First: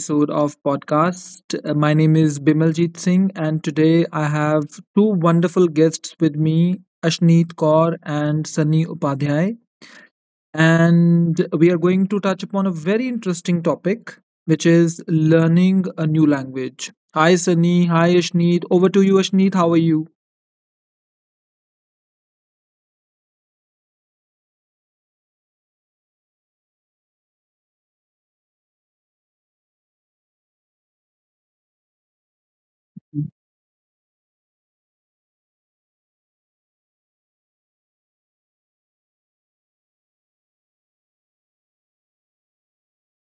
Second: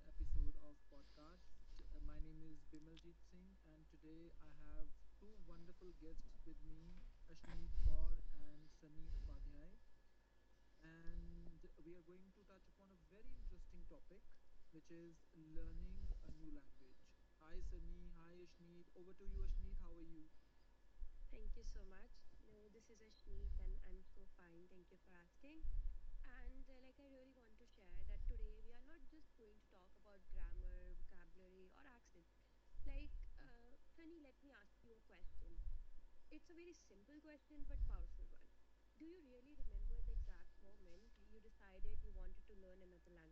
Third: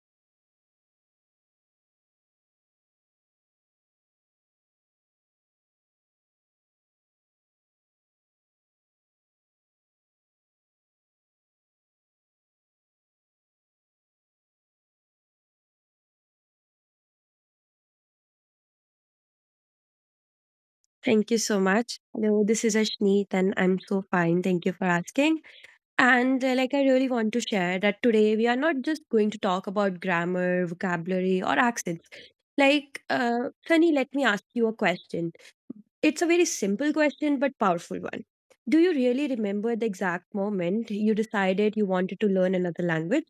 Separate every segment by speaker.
Speaker 1: episode of podcast. My name is Bimaljit Singh and today I have two wonderful guests with me, Ashneet Kaur and Sunny Upadhyay. And we are going to touch upon a very interesting topic, which is learning a new language. Hi Sunny, hi Ashneet. Over to you Ashneet, how are you?
Speaker 2: Thank you so much. Hello, this is Ashneet, and I'm so fine. Thank you for asking. I really want to share that today we are not just going to talk about grammar, vocabulary, or accents. Sunny, let me ask you a question. It's a very simple question, but powerful one. Do you really remember the exact moment you decided you wanted to learn another language?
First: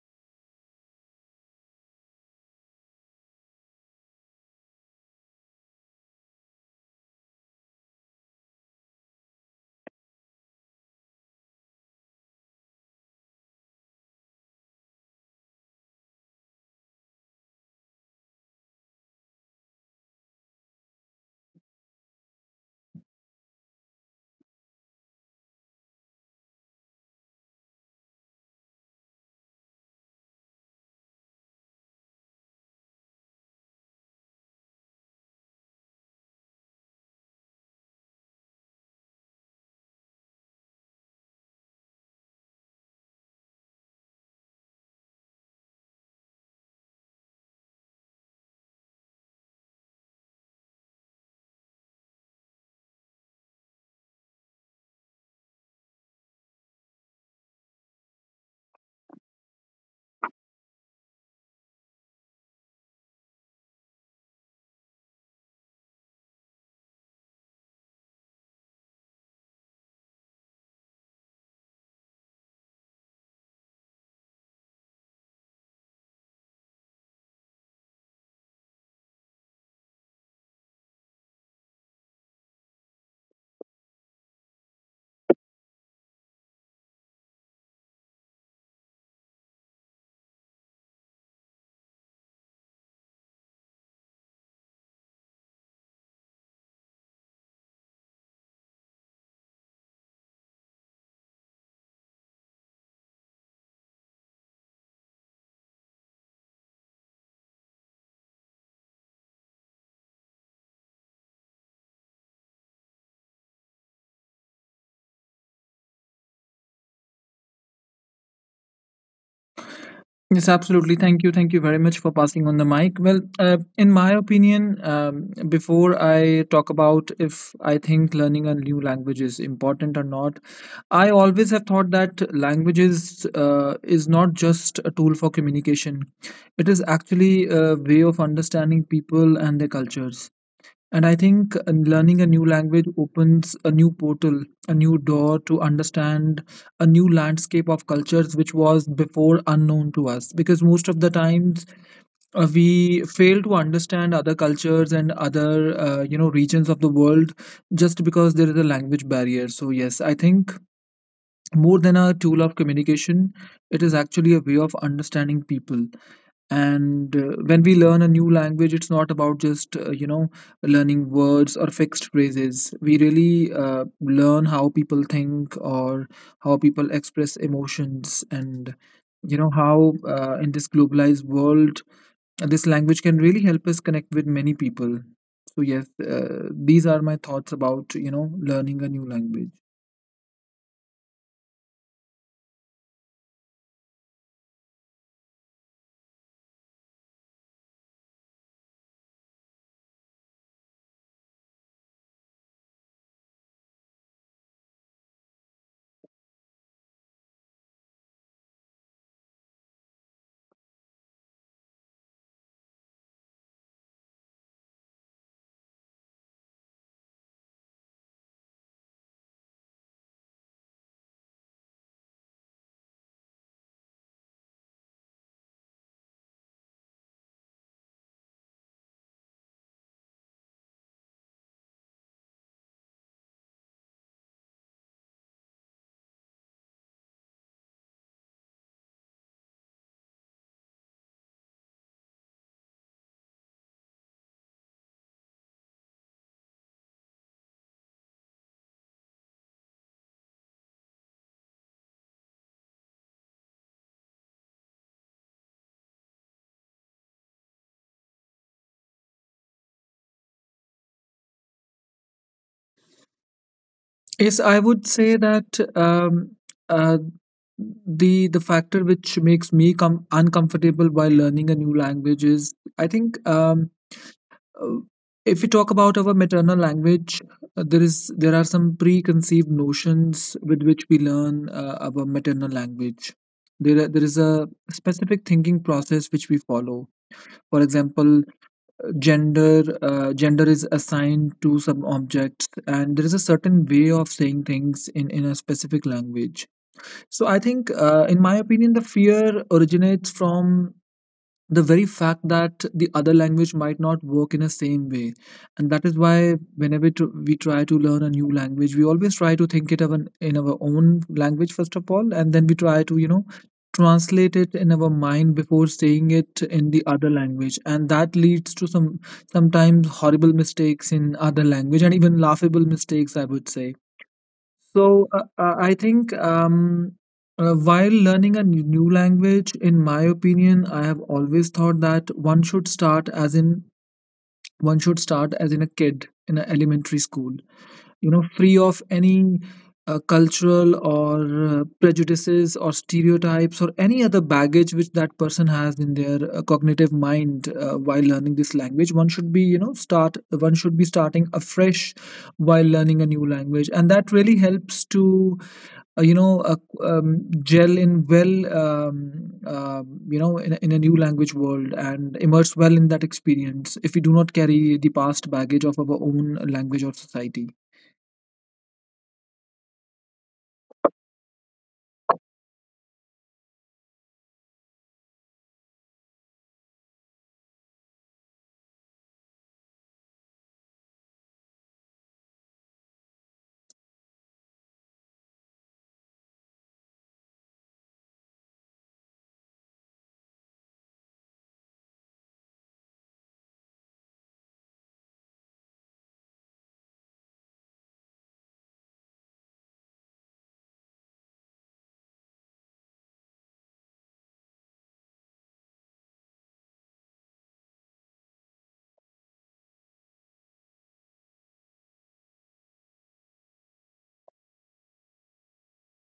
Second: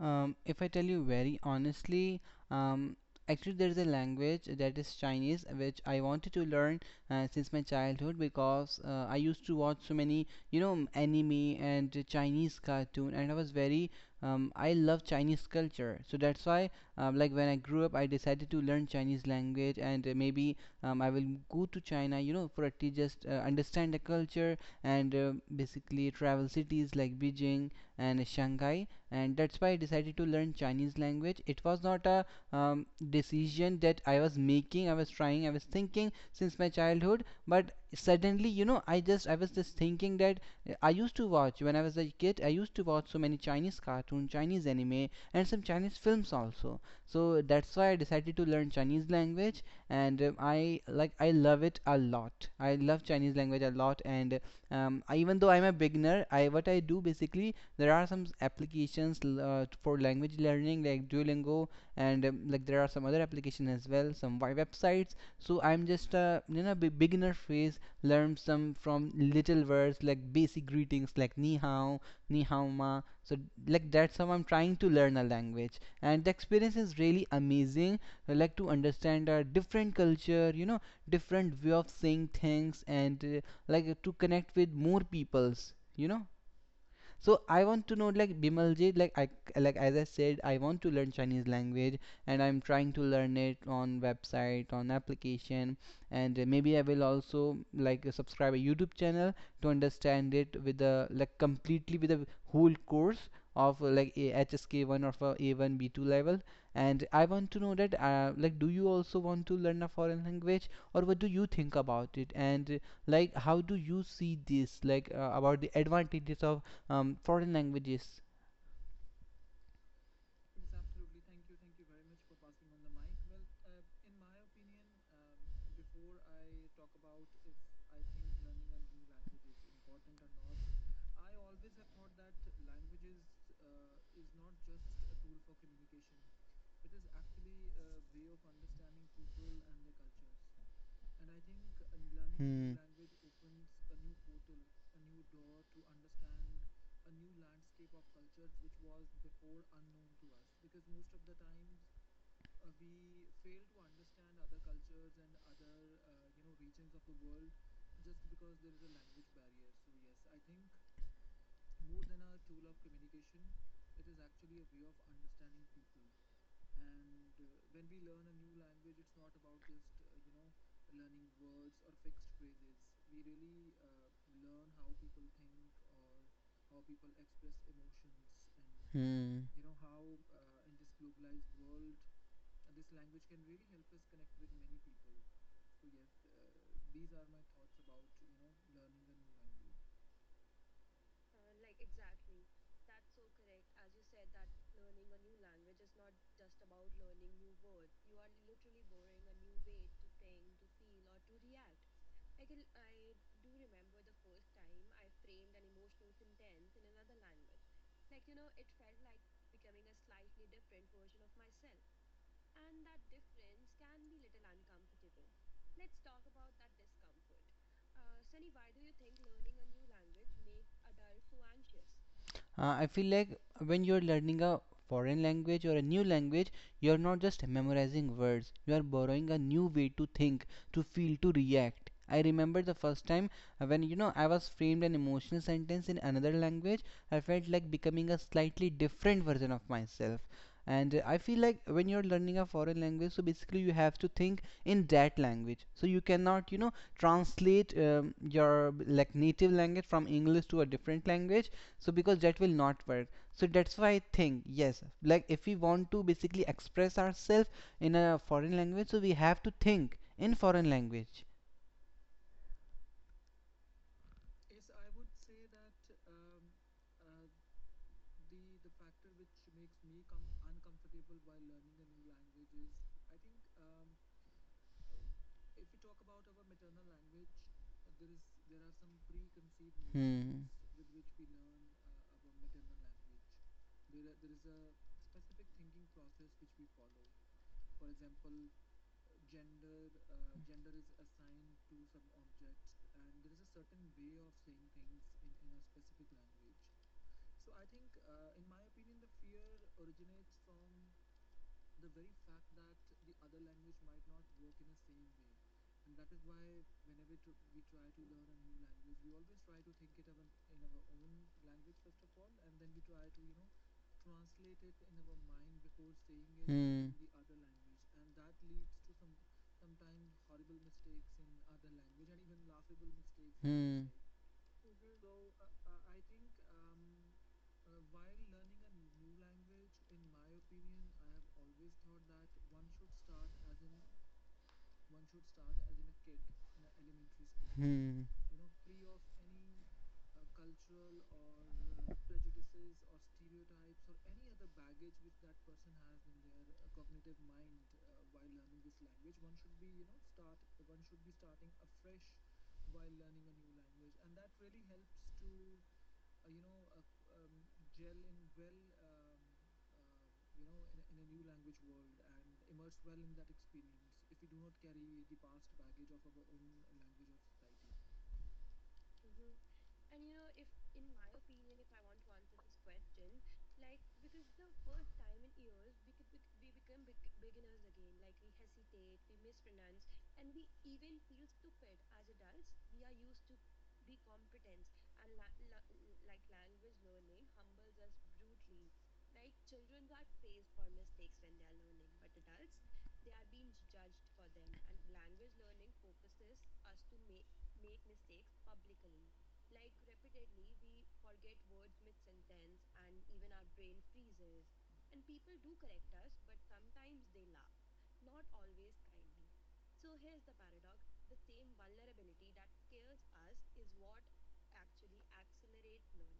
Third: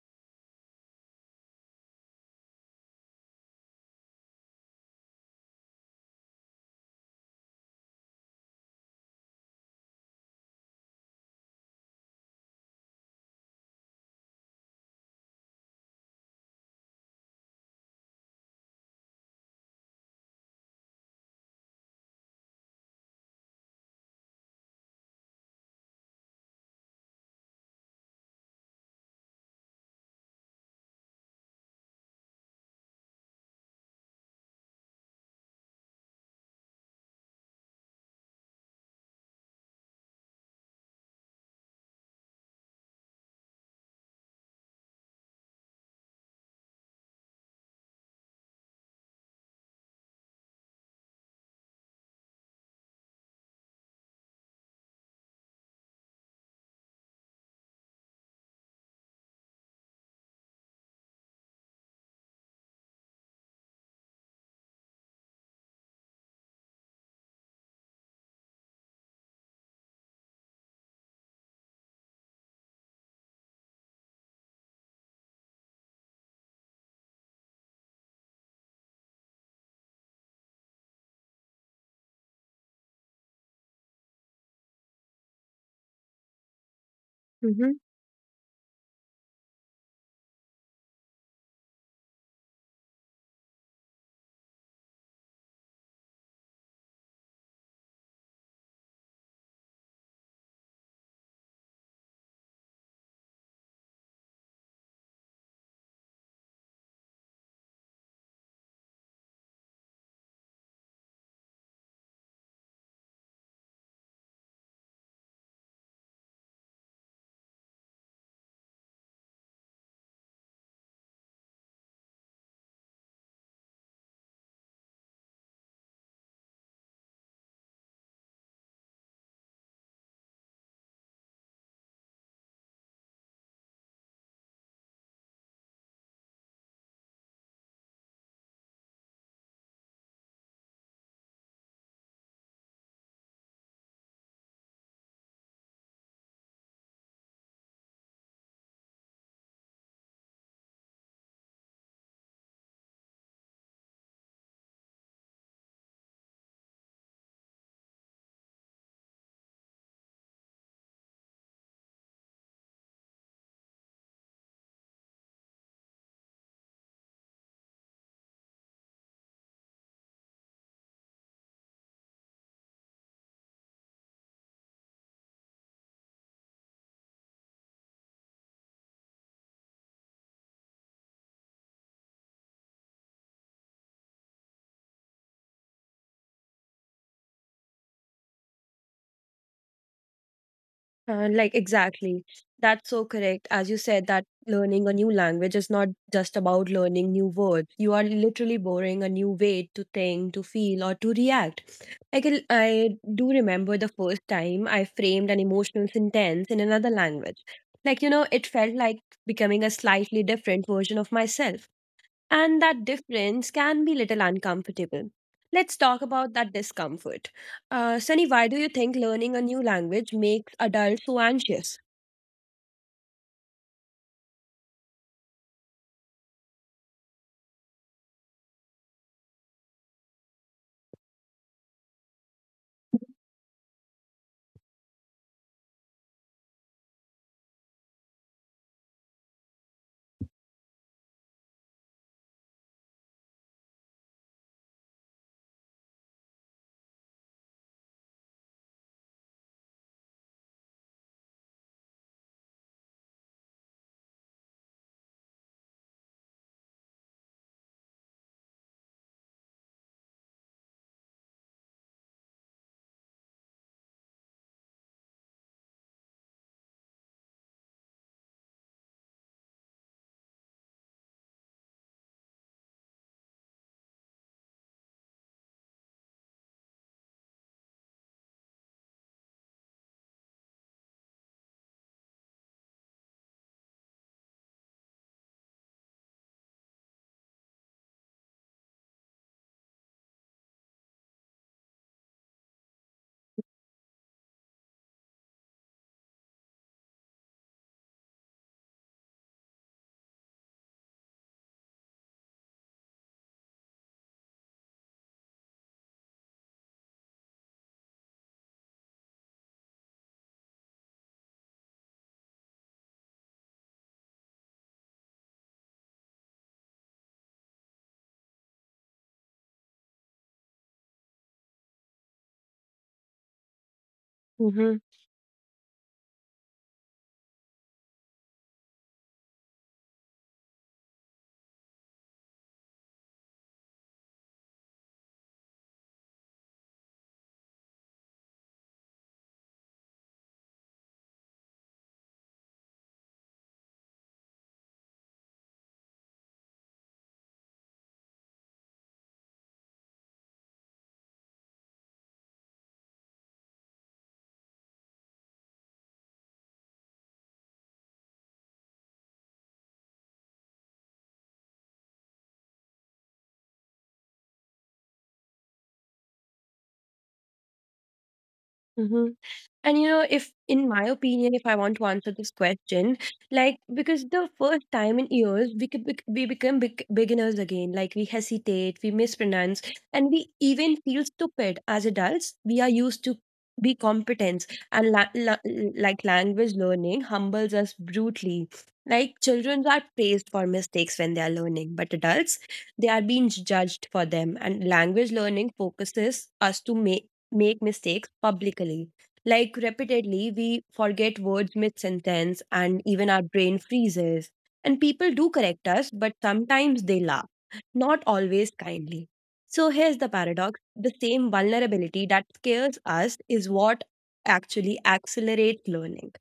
Speaker 3: If I tell you very honestly, um, actually there's a language that is Chinese which I wanted to learn since my childhood because I used to watch so many, you know, anime and Chinese cartoon, and I was I love Chinese culture. So that's why, like when I grew up, I decided to learn Chinese language, and maybe I will go to China, you know, for at least just understand the culture and basically travel cities like Beijing and Shanghai, and that's why I decided to learn Chinese language. It was not a decision that I was making, I was trying, I was thinking since my childhood, but suddenly, you know, I was just thinking that I used to watch when I was a kid, I used to watch so many Chinese cartoon, Chinese anime, and some Chinese films also. So that's why I decided to learn Chinese language, and I love it a lot. I love Chinese language a lot, and I, even though I'm a beginner, I what I do basically there are some applications for language learning like Duolingo and like there are some other applications as well, some websites, so I'm just you know beginner phase, learn some from little words like basic greetings like ni hao, ni hao ma, so like that's how I'm trying to learn a language, and the experience is really amazing. I like to understand a different culture, you know, different way of saying things, and like to connect with more peoples, you know. So I
Speaker 2: Mm-hmm.
Speaker 3: want to know, like, Bimalji, like as I said, I want to learn Chinese language, and I'm trying to learn it on website, on application, and maybe I will also like subscribe a YouTube channel to understand it with the, like, completely with the whole course of like a HSK 1, or for A1 B2 level. And I want to know that, like, do you also want to learn a foreign language, or what do you think about it? And like how do you see this, like about the advantages of foreign languages.
Speaker 1: Yes, absolutely. Thank you. Thank you very much for passing on the mic. Well, in my opinion, before I talk about if I think learning a new language is important or not, I always have thought that languages is not just a tool for communication. It is actually a way of understanding people and their cultures. And I think learning a new language opens a new portal, a new door to understand a new landscape of cultures which was before unknown to us. Because most of the times we fail to understand other cultures and other you know regions of the world just because there is a language barrier. So yes, I think more than a tool of communication, it is actually a way of understanding people, and when we learn a new language, it's not about just you know, learning words or fixed phrases. We really learn how people think or how people express emotions, and you
Speaker 3: And
Speaker 1: know
Speaker 3: Hmm.
Speaker 1: how, in this globalized world, this language can really help us connect with many people. So yes, these are my thoughts about, you know, learning a new language.
Speaker 2: Exactly. That's so correct. As you said, that learning a new language is not just about learning new words. You are literally borrowing a new way to think, to feel, or to react. I, can, I do remember the first time I framed an emotional sentence in another language. It felt like becoming a slightly different version of myself. And that difference can be little uncomfortable. Let's talk about that discomfort. Sunny, why do you think learning a new language makes adults so anxious?
Speaker 3: I feel like when you're learning a foreign language or a new language, you're not just memorizing words, you are borrowing a new way to think, to feel, to react. I remember the first time when you know I was framed an emotional sentence in another language, I felt like becoming a slightly different version of myself. And I feel like when you're learning a foreign language, so basically you have to think in that language. So you cannot, you know, translate your like native language from English to a different language, so because that will not work. So that's why I think, yes, like if we want to basically express ourselves in a foreign language, so we have to think in foreign language.
Speaker 1: Yes, I would say that uh, the factor which makes me come uncomfortable while learning a new language is, I think, uh, if we talk about our maternal language, there are some preconceived notions
Speaker 3: hmm
Speaker 1: with which we learn our maternal language. There is a specific thinking process which we follow. For example, gender is assigned to some objects, and there is a certain way of saying things in a specific language. So I think, in my opinion, the fear originates from the very fact that the other language might not work in the same way, and that is why whenever we try to learn a new language, we always try to think it in our own language first of all, and then we try to, you know, translate it in our mind before saying it in the
Speaker 3: hmm
Speaker 1: other language, and that leads to some sometimes horrible mistakes in other language, and even laughable mistakes, I would say.
Speaker 3: hmm
Speaker 2: Mm-hmm.
Speaker 1: So I think, while learning a new language, in my opinion, I have always thought that one should start as in a kid in an elementary school.
Speaker 3: hmm
Speaker 1: You know, free of any cultural or prejudices or stereotypes or any other baggage which that person has in their cognitive mind while learning this language. One should be, you know, start. One should be starting afresh while learning a new language, and that really helps to you know, gel in well um, you know, in a new language world and immerse well in that experience if we do not carry the past baggage of our own language or society.
Speaker 2: And you know, if in my opinion, if I want to answer this question, like because the first time in years we could beginners again. Like we hesitate, we mispronounce, and we even feel stupid as adults. We are used to be competence and language learning humbles us brutally. Like children are praised for mistakes when they are learning, but adults they are being judged for them. And language learning focuses us to make mistakes publicly like repeatedly. We forget words mid sentence and even our brain freezes. And people do correct us, but sometimes they laugh, not always kindly. So here's the paradox, the same vulnerability that scares us is what actually accelerates learning.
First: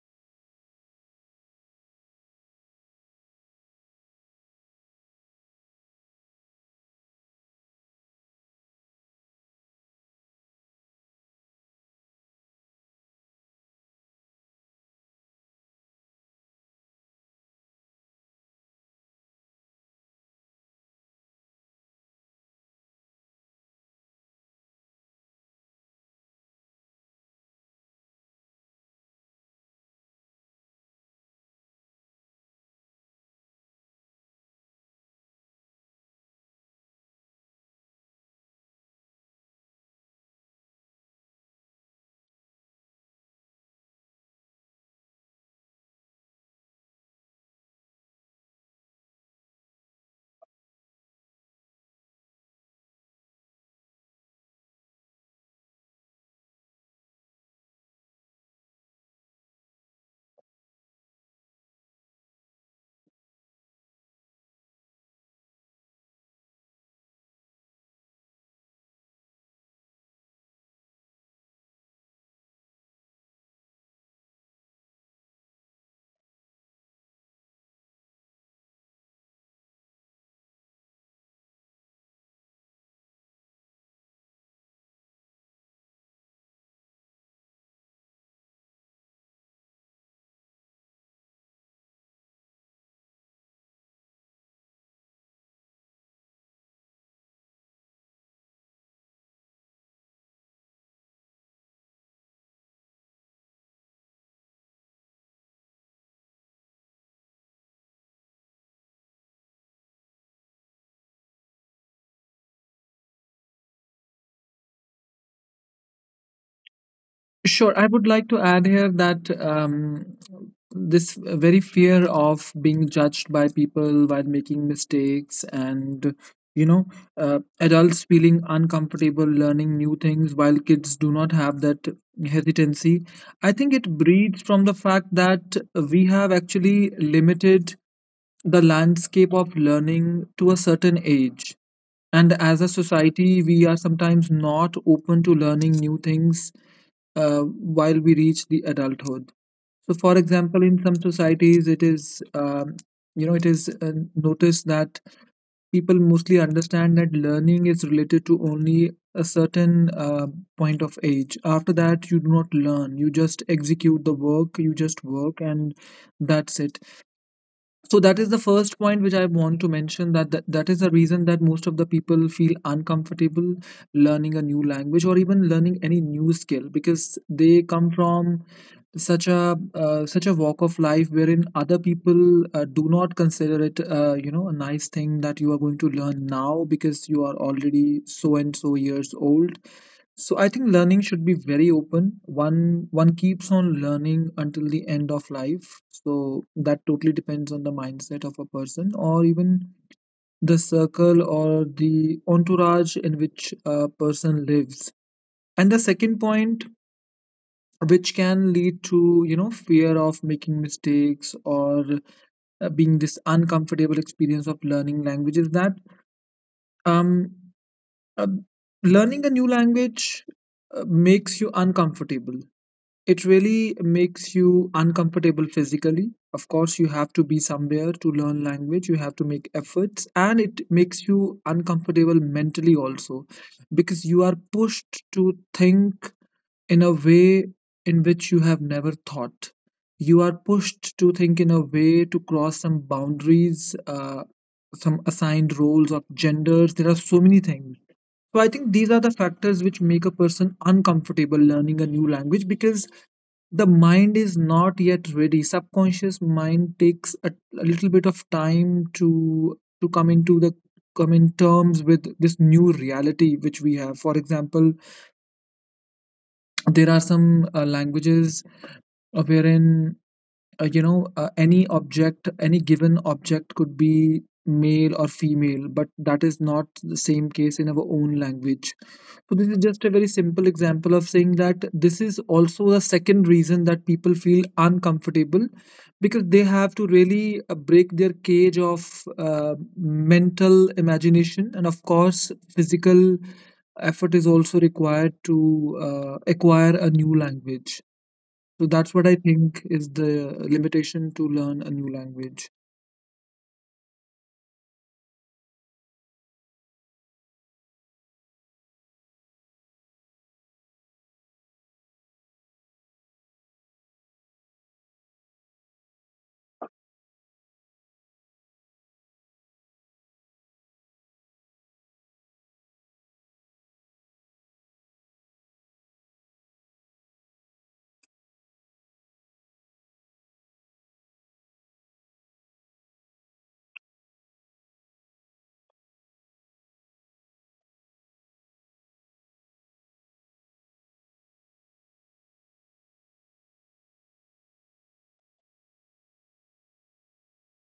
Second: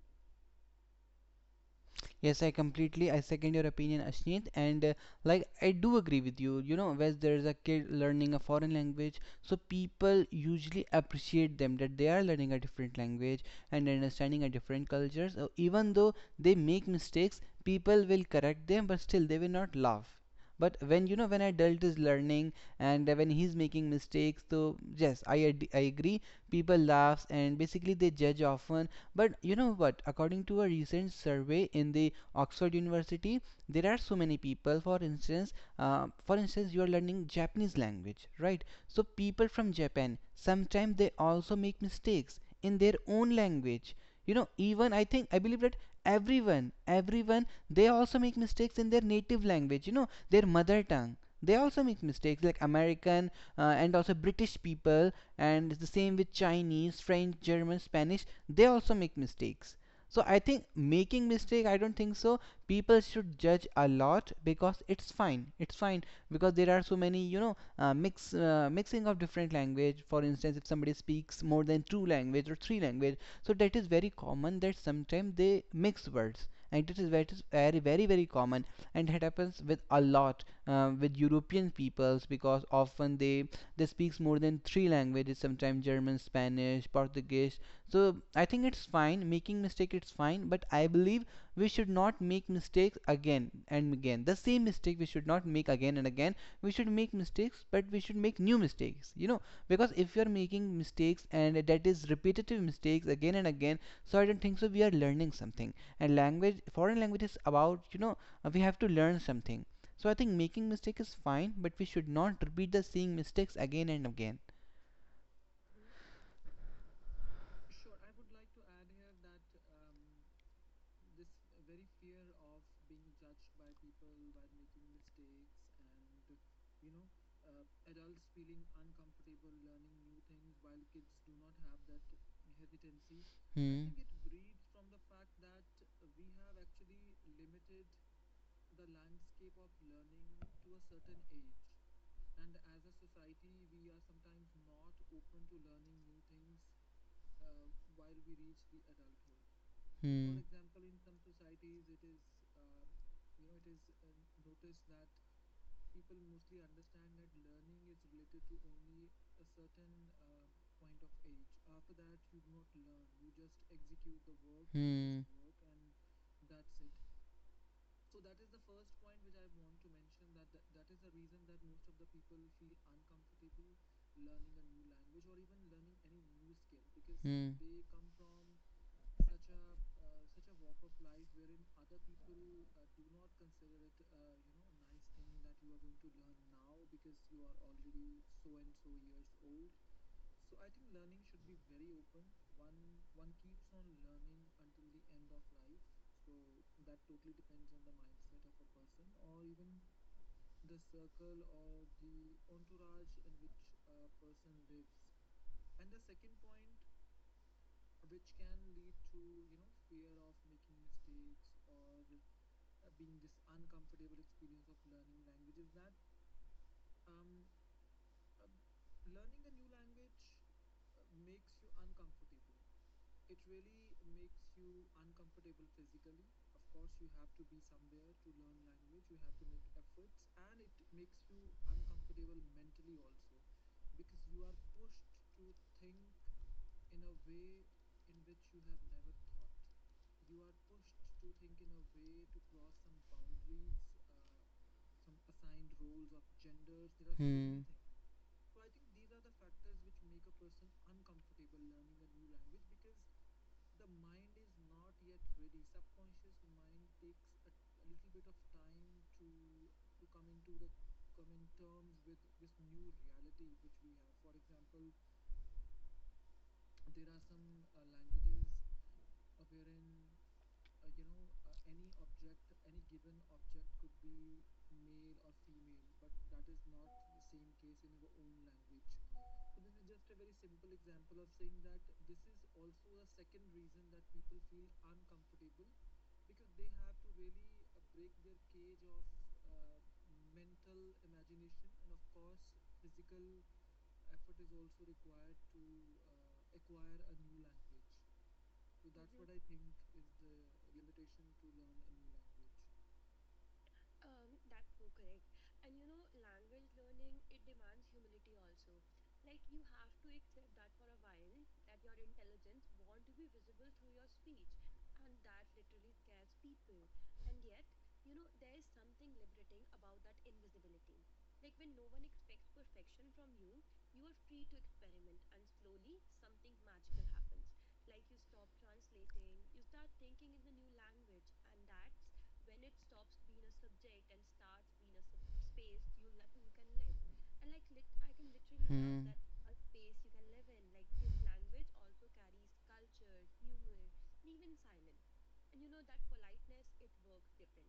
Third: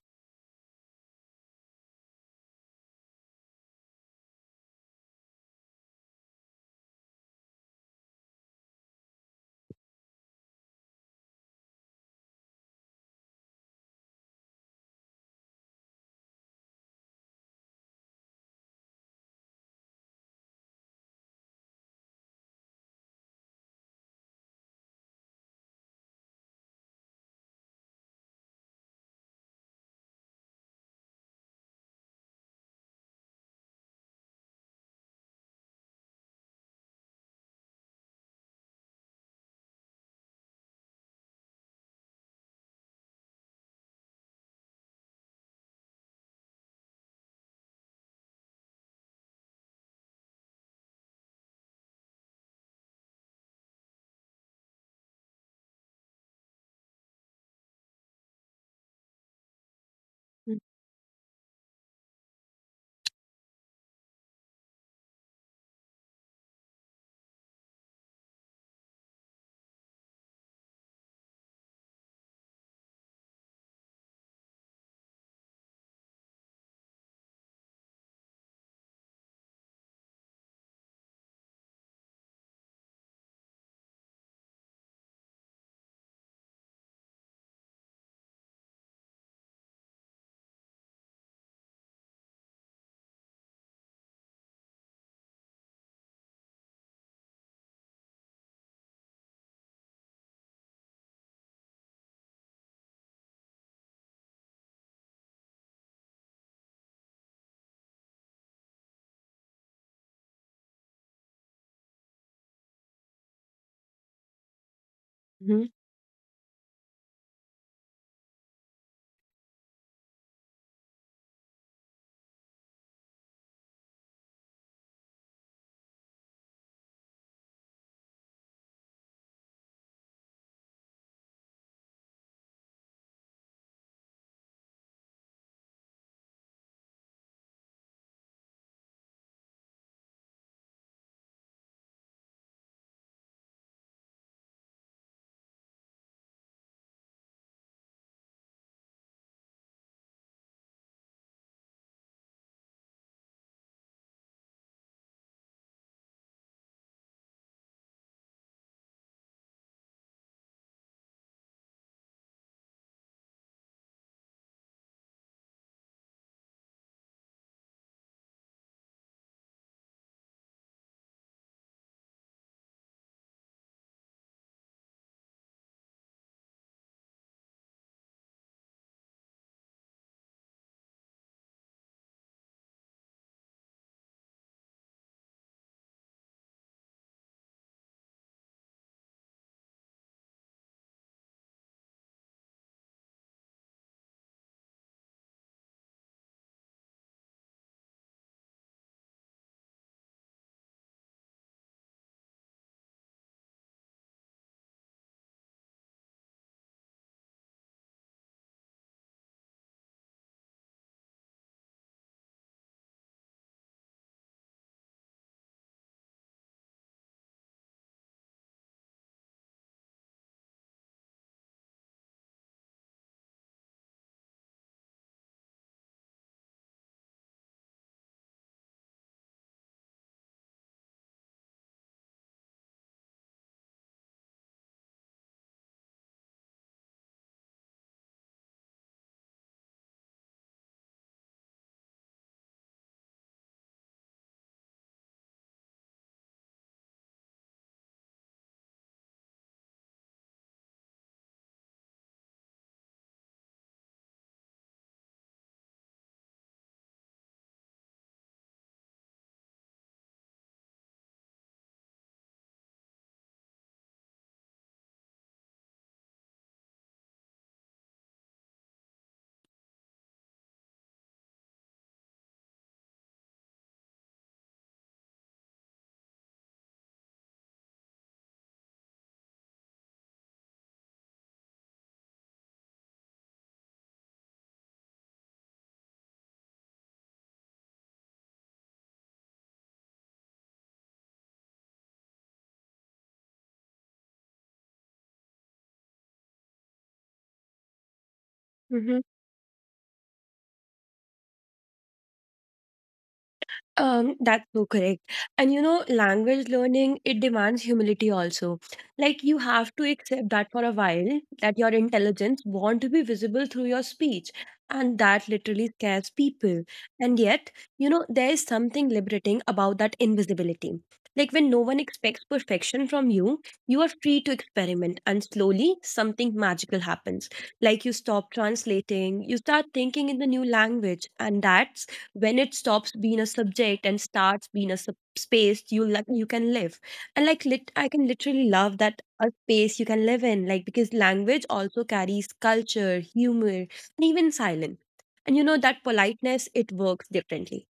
Speaker 3: Yes, I completely I second your opinion, Ashneet, and like I do agree with you. You know, when there is a kid learning a foreign language, so people usually appreciate them that they are learning a different language and understanding a different culture. So even though they make mistakes, people will correct them, but still they will not laugh. But when you know, when adult is learning, and when he's making mistakes, so yes, I agree. People laughs and basically they judge often. But you know what? According to a recent survey in the Oxford University, there are so many people. For instance, you are learning Japanese language, right? So people from Japan sometimes they also make mistakes in their own language. You know, even I think I believe that everyone, they also make mistakes in their native language. You know, their mother tongue. They also make mistakes, like American and also British people, and the same with Chinese, French, German, Spanish. They also make mistakes. So I think making mistake, I don't think so people should judge a lot, because it's fine, it's fine. Because there are so many, you know, mixing of different language. For instance, if somebody speaks more than two language or three language, so that is very common that sometimes they mix words, and it is very, very, very, very common. And it happens with a lot with European peoples, because often they speaks more than three languages, sometimes German, Spanish, Portuguese. So I think it's fine, making mistake, it's fine. But I believe we should not make mistakes again and again, the same mistake we should not make again and again. We should make mistakes, but we should make new mistakes, you know. Because if you're making mistakes and that is repetitive mistakes again and again, so I don't think so we are learning something. And language, foreign language is about, you know, we have to learn something. So I think making mistake is fine, but we should not repeat the same mistakes again and again.
Speaker 2: Mm-hmm.
Speaker 1: Sure, I would like to add here that, this very fear of being judged by people while making mistakes and, you know, adults feeling uncomfortable learning new things while kids do not have that hesitancy, I
Speaker 3: I
Speaker 1: think
Speaker 3: Hmm.
Speaker 1: it
Speaker 3: I
Speaker 1: breeds from the fact that we have actually limited the landscape of learning to a certain age, and as a society we are sometimes not open to learning new things while we reach the adulthood. So, for example, in some societies, it is, you know, it is noticed that people mostly understand that learning is related to only a certain point of age. After that, you do not learn; you just execute the work, you just work, and that's it. So that is the first point which I want to mention, that is the reason that most of the people feel uncomfortable learning a new language or even learning any new skill, because
Speaker 3: Hmm.
Speaker 1: they come from such a such a walk of life wherein other people do not consider it, you know, a nice thing that you are going to learn now because you are already so and so years old. So I think learning should be very open. One keeps on learning until the end of life, so that totally depends on the mindset of a person, or even the circle or the entourage in which a person lives. And the second point which can lead to, you know, fear of making mistakes or being this uncomfortable experience of learning languages, that um uh, learning a new language makes you uncomfortable. It really makes you uncomfortable physically. Of course, you have to be somewhere to learn language, you have to make efforts, and it makes you uncomfortable mentally also, because you are pushed to think in a way in which you have never thought. You are pushed to think in a way to cross some boundaries, some assigned roles or genders. There are so many things. So I think these are the factors which make a person uncomfortable learning a new language, because the mind is not yet ready. Subconscious mind takes a little bit of time to come into the come in terms with this new reality which we have. For example, there are some languages wherein you know, any object, any given object could be male or female, but that is not the same case in our own language. So this is just a very simple example of saying that this is also the second reason that people feel uncomfortable, because they have to really break their cage of mental imagination, and of course physical effort is also required to acquire a new language. So that's what I think is the limitation to learn a new language.
Speaker 2: That's so correct. And you know, language learning, it demands humility also. Like you have to accept that for a while, that your intelligence want to be visible through your speech. And that literally scares people. And yet, you know, there is something liberating about that invisibility. Like when no one expects perfection from you, you are free to experiment, and slowly something magical happens. Like you stop translating, you start thinking in the new language, and that when it stops being a subject and starts being a space you like you can live and like lit I can literally love that a space you can live in, like because language also carries culture, humor, and even silence. And you know that politeness, it works differently.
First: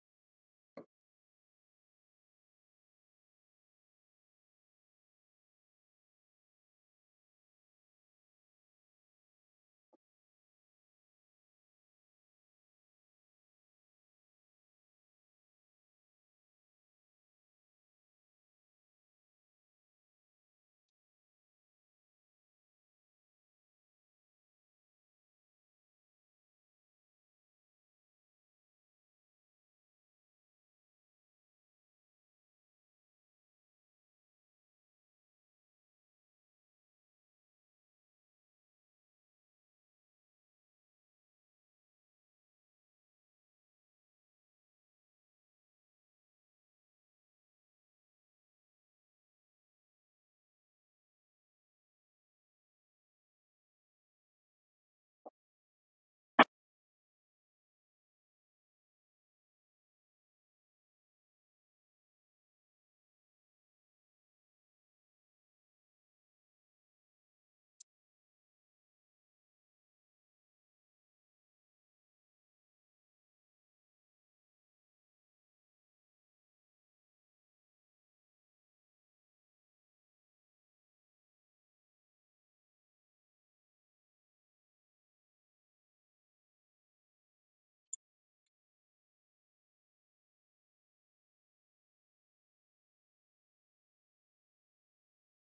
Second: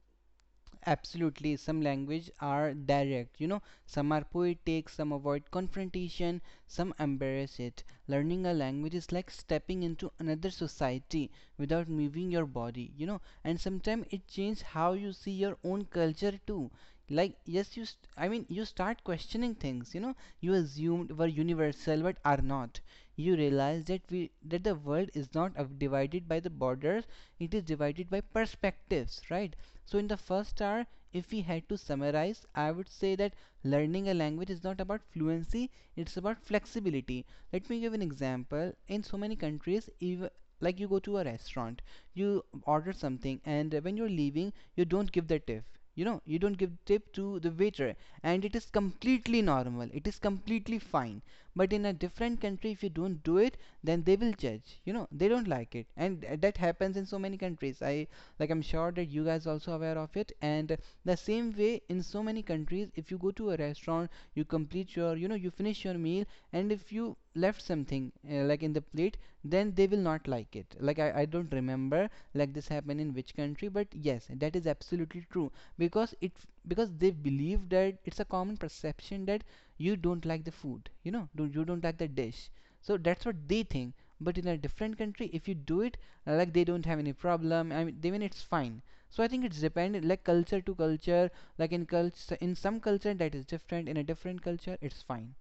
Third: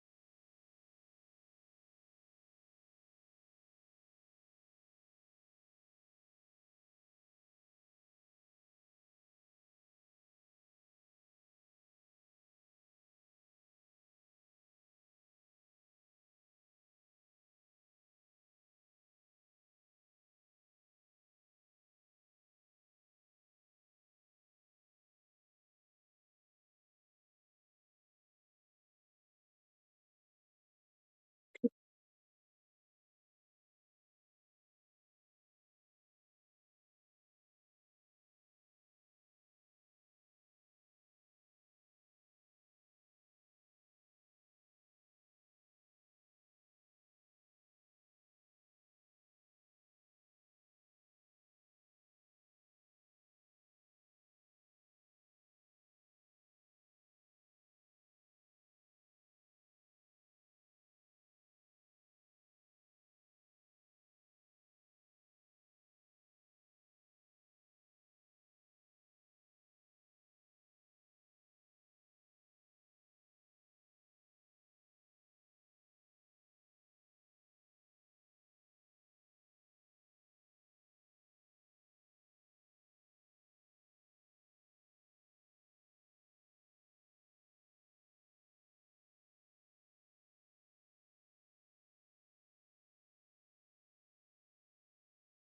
Speaker 3: Absolutely, some language are direct, you know, some are poetic, some avoid confrontation, some embrace it. Learning a language is like stepping into another society without moving your body, you know, and sometimes it changes how you see your own culture too. Like, yes, I mean, you start questioning things, you know, you assumed were universal but are not. You realize that we that the world is not divided by the borders, it is divided by perspectives, right? So, in the first hour, if we had to summarize, I would say that learning a language is not about fluency, it's about flexibility. Let me give an example. In so many countries, even like you go to a restaurant, you order something, and when you're leaving, you don't give the tip. You know, you don't give tip to the waiter, and it is completely normal. It is completely fine. But in a different country, if you don't do it, then they will judge. You know, they don't like it, and that happens in so many countries. I like I'm sure that you guys also aware of it. And the same way, in so many countries, if you go to a restaurant, you complete your, you know, you finish your meal, and if you left something like in the plate, then they will not like it. Like I don't remember like this happened in which country, but yes, that is absolutely true. Because it because they believe that it's a common perception that you don't like the food, you know, do you don't like the dish. So that's what they think. But in a different country, if you do it, like they don't have any problem, I mean, they mean it's fine. So I think it's dependent like culture to culture. Like in culture, in some culture that is different, in a different culture it's fine.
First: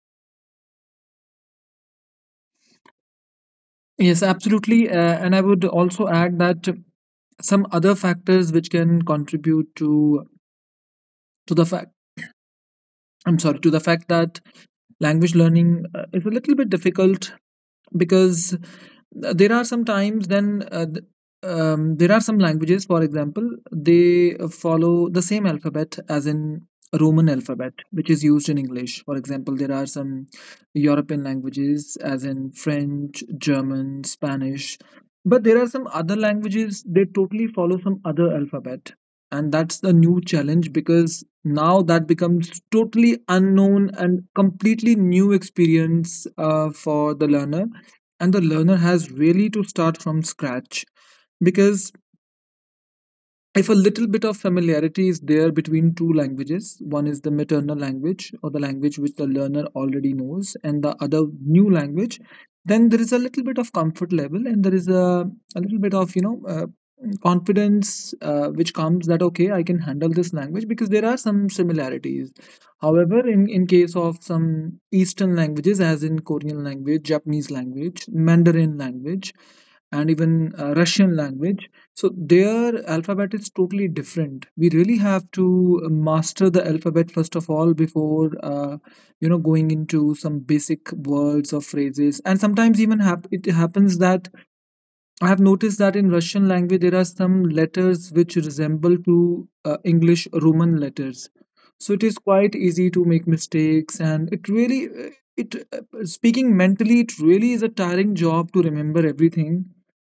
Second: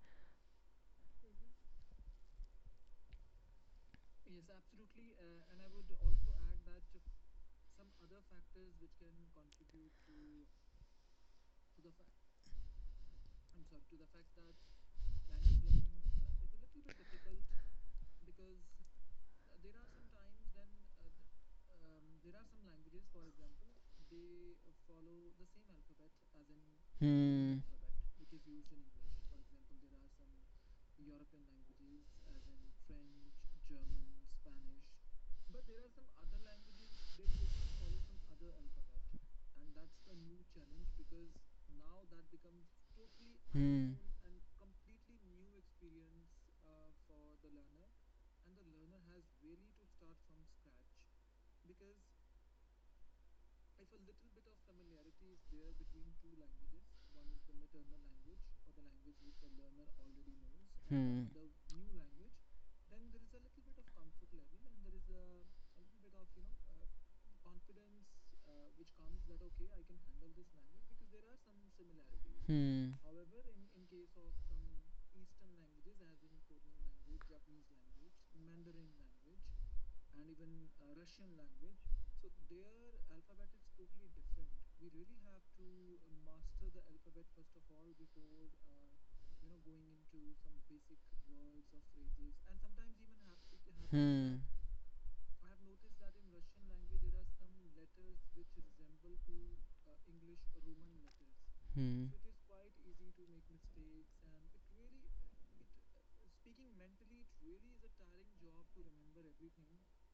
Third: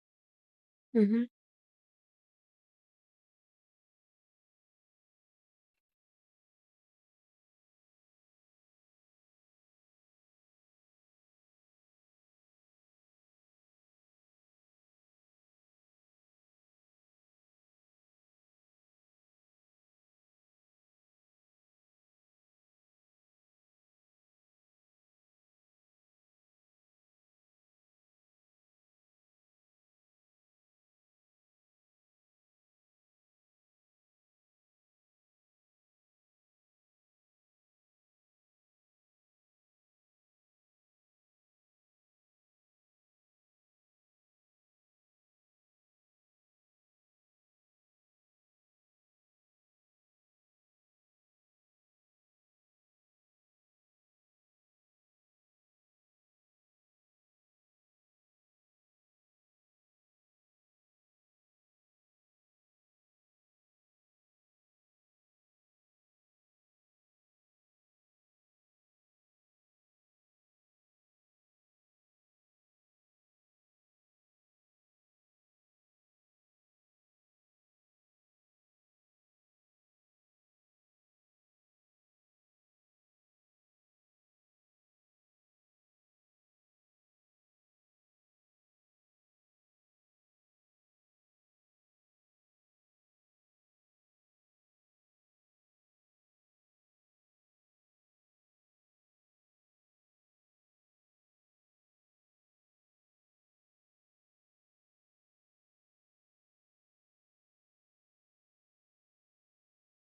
Speaker 2: Hmm.
Speaker 1: Yes, absolutely. And I would also add that some other factors which can contribute to the fact, I'm sorry, to the fact that language learning is a little bit difficult, because there are some times then there are some languages, for example, they follow the same alphabet as in Roman
Speaker 3: Hmm
Speaker 1: alphabet which is used in English, for example. There are some European languages as in French, German, Spanish, but there are some other languages they totally follow some other alphabet, and that's the new challenge, because now that becomes totally unknown
Speaker 3: hmm
Speaker 1: and completely new experience for the learner, and the learner has really to start from scratch, because if a little bit of familiarity is there between two languages, one is the maternal language or the language which the learner already knows, and the other
Speaker 3: hmm
Speaker 1: new language, then there is a little bit of comfort level, and there is a little bit of, you know, confidence which comes that, okay, I can handle this language because there are some similarities.
Speaker 3: hmm
Speaker 1: However, in case of some Eastern languages, as in Korean language, Japanese language, Mandarin language, and even Russian language, so their alphabet is totally different. We really have to master the alphabet first of all before you know, going into some basic words or phrases. And sometimes even it happens that
Speaker 3: that
Speaker 1: I have noticed that in Russian language there are some letters which resemble to English Roman letters. So it
Speaker 3: Hmm.
Speaker 1: is quite easy to make mistakes, and it really it speaking mentally, it really is a tiring job to remember everything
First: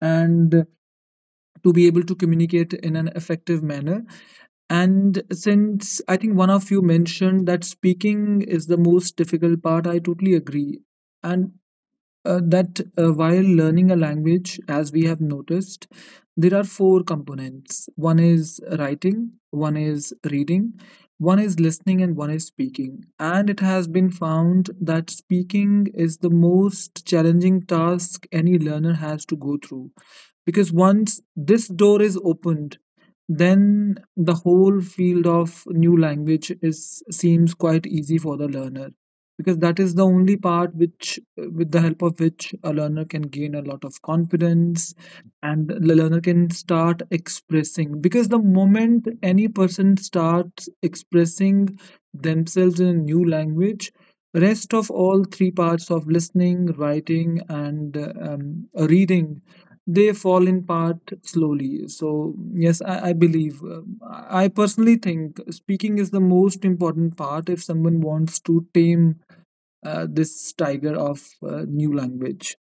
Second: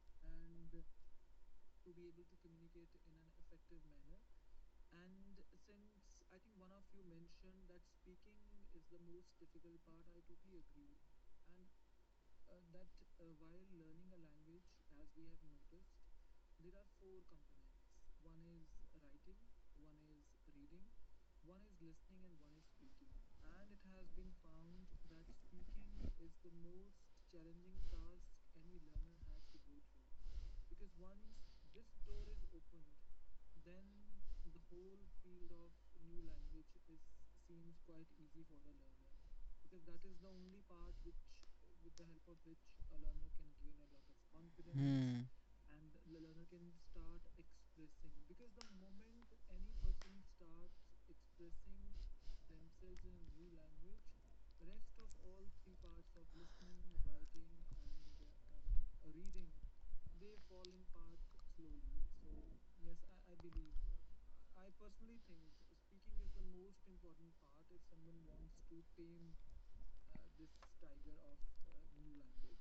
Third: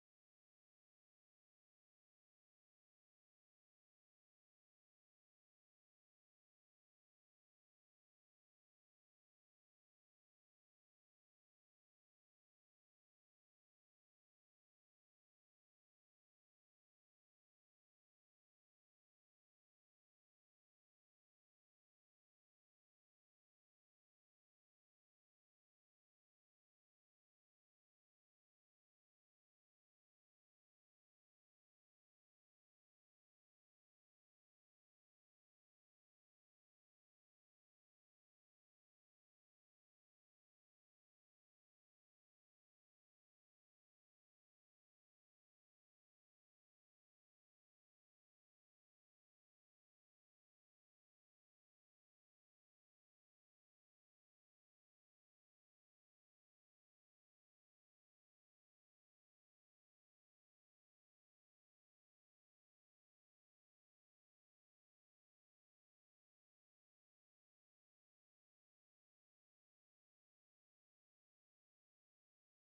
Speaker 1: and to be able to communicate in an effective manner. And since I think one of you mentioned that speaking is the most difficult part, I totally agree. And that while learning a language, as we have noticed, there are four components: one is writing, one is reading, one is listening, and one is speaking. And it has been found that speaking is the most challenging task any learner has to go through, because once this door is opened, then the whole field of new language is seems quite easy for the learner, because that is the only part which with the help of which a learner can gain a lot of confidence, and the learner can start expressing, because the moment any person starts expressing themselves in a new language, rest of all three parts of listening, writing, and reading, they fall in part slowly. So yes, I believe, I personally think speaking is the most important part if someone wants to tame this tiger of new language.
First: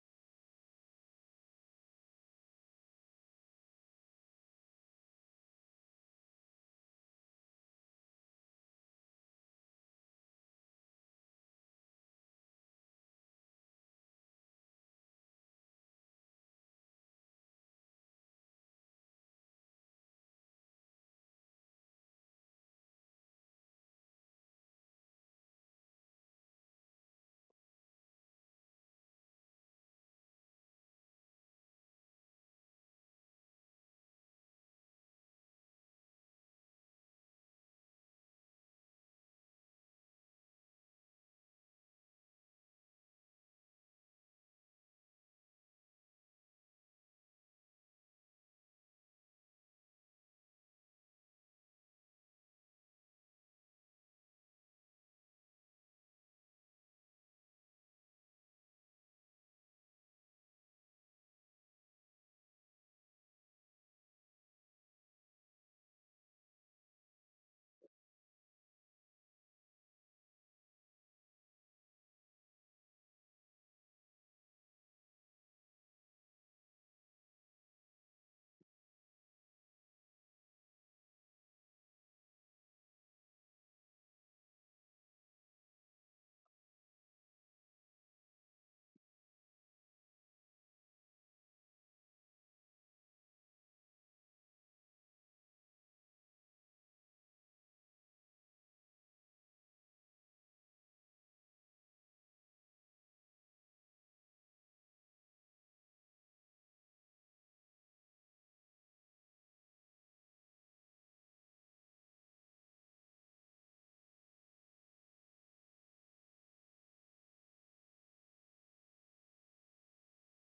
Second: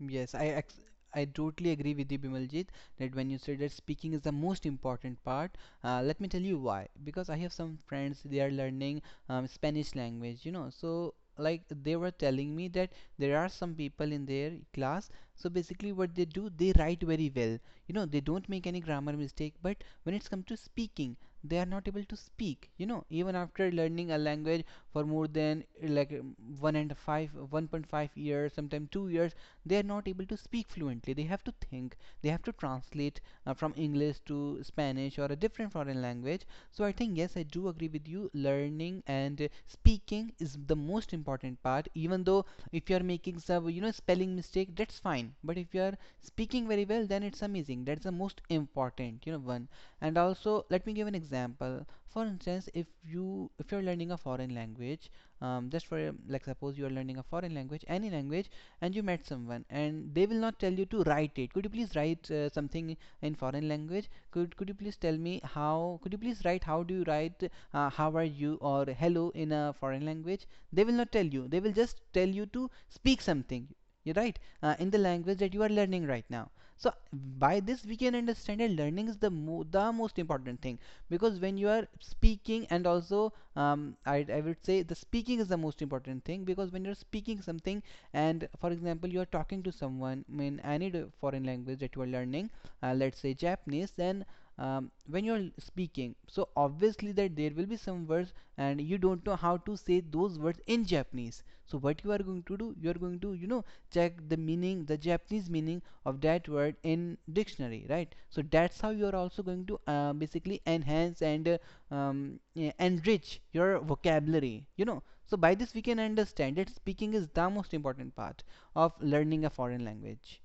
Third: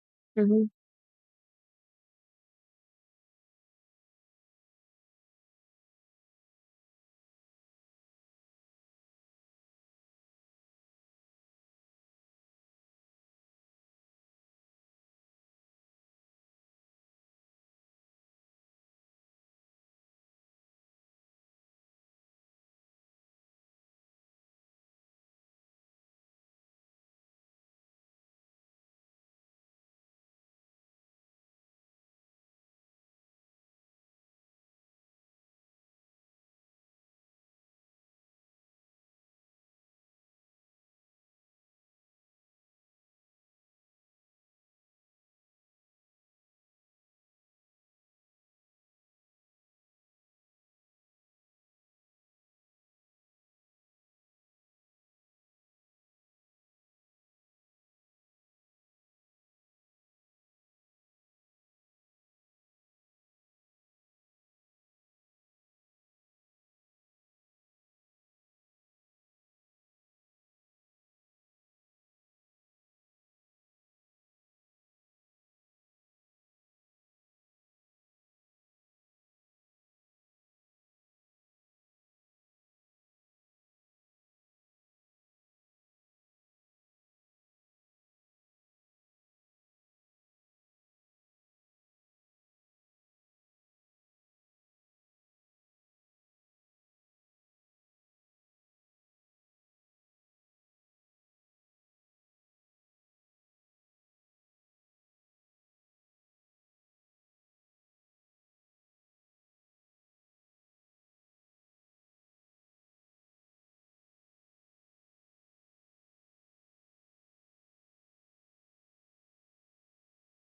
Speaker 3: Yes, I totally agree with you, Bimaljit, that when you say that speaking is the most important part, let me tell you why. Because I have some friends, they are learning Spanish language, you know. So like they were telling me that there are some people in their class. So basically, what they do, they write very well. You know, they don't make any grammar mistake. But when it's come to speaking, they are not able to speak. You know, even after learning a language for more than like 1.5 years, sometimes 2 years. They are not able to speak fluently, they have to think, they have to translate from English to Spanish or a different foreign language. So I think, yes, I do agree with you. Learning and speaking is the most important part, even though if you are making some, spelling mistake, that's fine. But if you are speaking very well, then it's amazing. That's the most important, one. And also, let me give an example. For instance, if you if you're learning a foreign language, just for, like, suppose you are learning a foreign language, any language, and you met someone, and they will not tell you to write. It could you please write something in foreign language, could you please tell me how, could you please write, how do you write how are you or hello in a foreign language? They will not tell you, they will just tell you to speak something. You're right, in the language that you are learning right now. So by this we can understand that learning is the most important thing, because when you are speaking. And also, I would say the speaking is the most important thing, because when you're speaking something, and for example, you are talking to someone in any foreign language that you are learning, let's say Japanese. Then when you're speaking, so obviously that there will be some words and you don't know how to say those words in Japanese. So what you are going to do, you are going to, you know, check the meaning, the Japanese meaning of that word in dictionary, right? So that's how you are also going to basically enhance, and enrich your vocabulary, you know. So by this we can understand that speaking is the most important part of learning a foreign language.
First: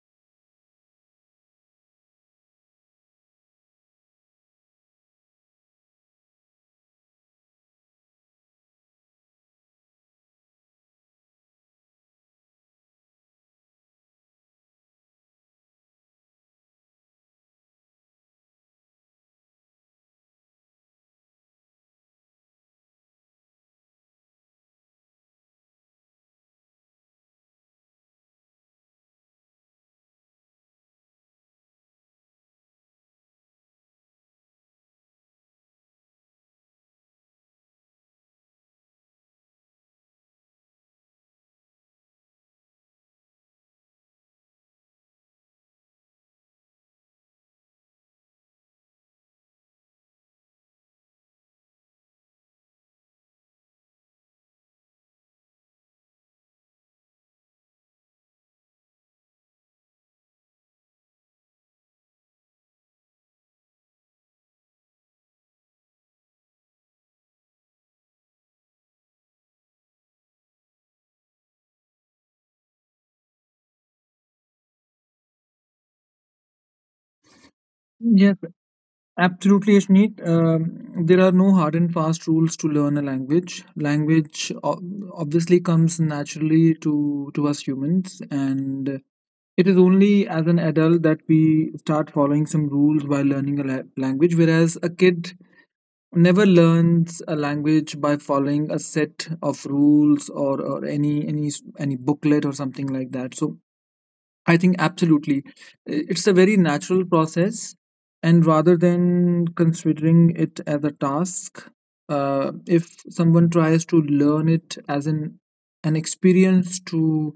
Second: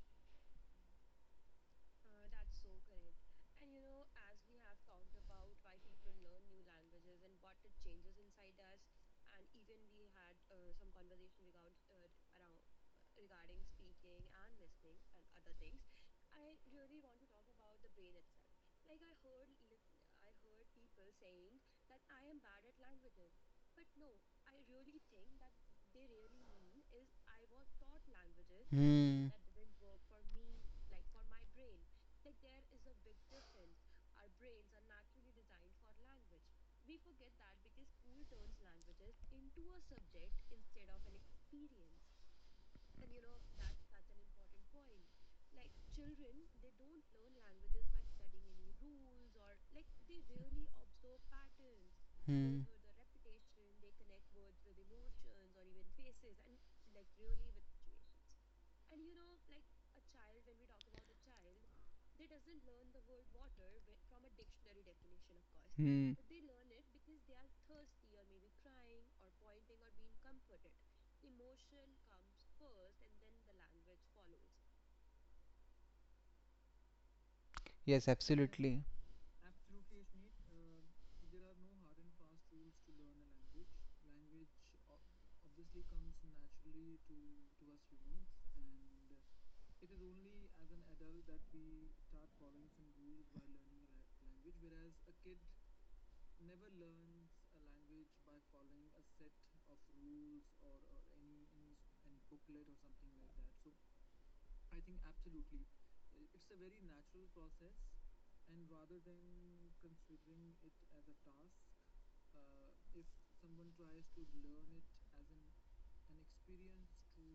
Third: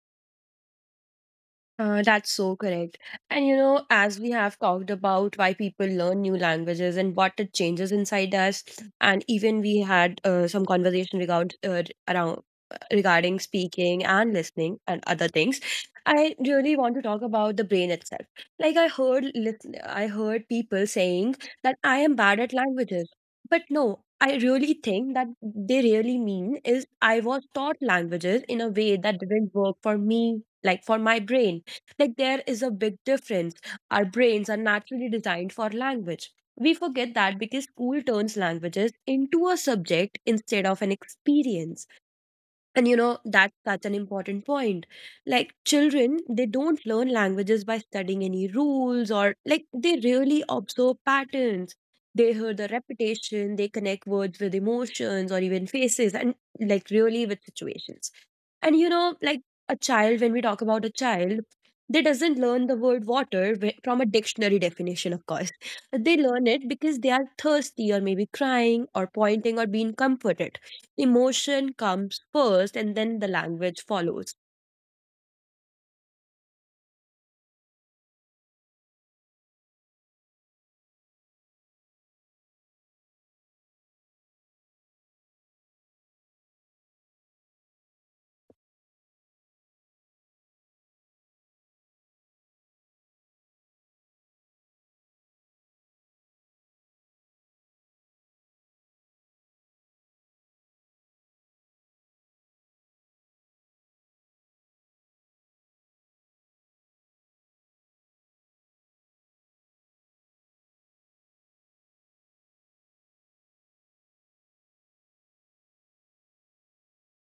Speaker 2: That's so correct. And you know, as we have talked about why people learn new languages and what it changes inside us, and even we had some conversation regarding speaking and listening and other things. I really want to talk about the brain itself. Like I heard people saying that I am bad at languages, but no. I really think that they really mean is I was taught languages in a way that
Speaker 3: Hmm.
Speaker 2: didn't work for me, like for my brain. Like there is a big difference. Our brains are naturally designed for language. We forget that because school turns languages into a subject instead of an experience. And you know, that's such an important point. Like children, they don't learn languages by studying any rules, or like they really observe patterns. They hear the repetition, they connect words with emotions or even faces and like really with situations. And you know, like a child, when we talk about a child, they doesn't learn the word water from a dictionary definition, of course.
Speaker 3: Hmm.
Speaker 2: They learn it because they are thirsty or maybe crying or pointing or being comforted. Emotion comes first and then the language follows.
Speaker 3: Yes.
Speaker 1: Yes, absolutely, Ashneet. There are no hard and fast rules to learn a language. Language obviously comes naturally to, us humans, and it is only as an adult that we start following some rules while learning a language, whereas a kid never learns a language by following a set of rules or any booklet or something like that. So I think absolutely. It's a very natural process. And rather than considering it as a task, if someone tries to learn it as an experience to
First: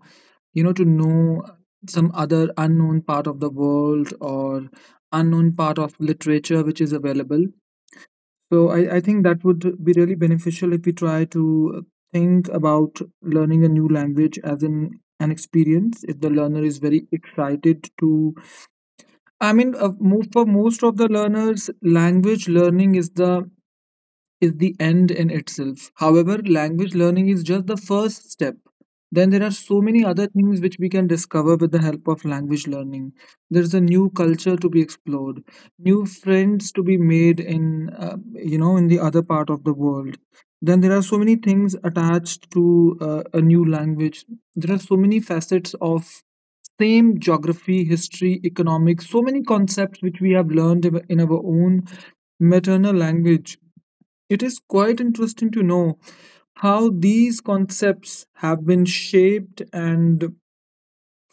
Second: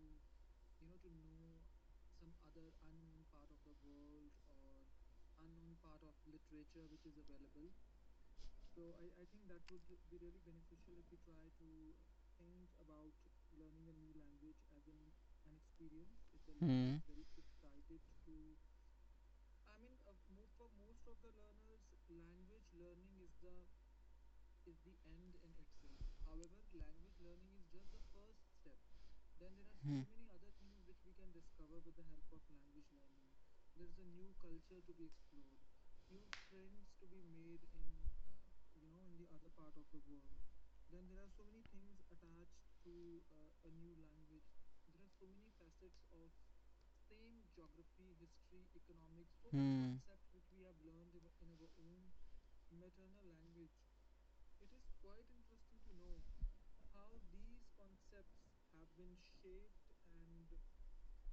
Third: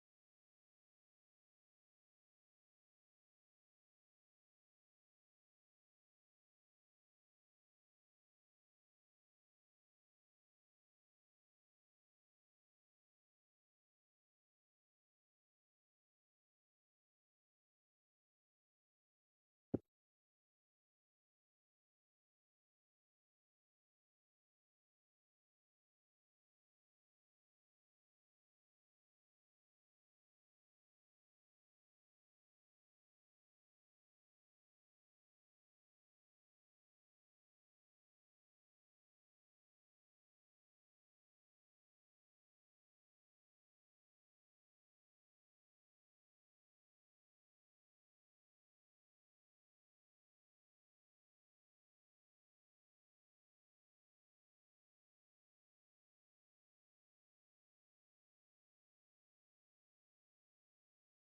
Speaker 1: to know some other unknown part of the world or unknown part of literature which is available, so I think that would be really beneficial if we try to think about learning a new language as an experience. If the learner is very excited to, for most of the learners, language learning is the end in itself. However, language learning is just the first step. Then there are so many other things which we can discover with the help of language learning. There's a new culture to be explored, new friends to be made in in the other part of the world. Then there are so many things attached to a new language. There are so many facets of same geography, history, economics, so many
Speaker 3: Hmm.
Speaker 1: concepts which we have learned in our own maternal language. It is quite interesting to know how these concepts have been shaped and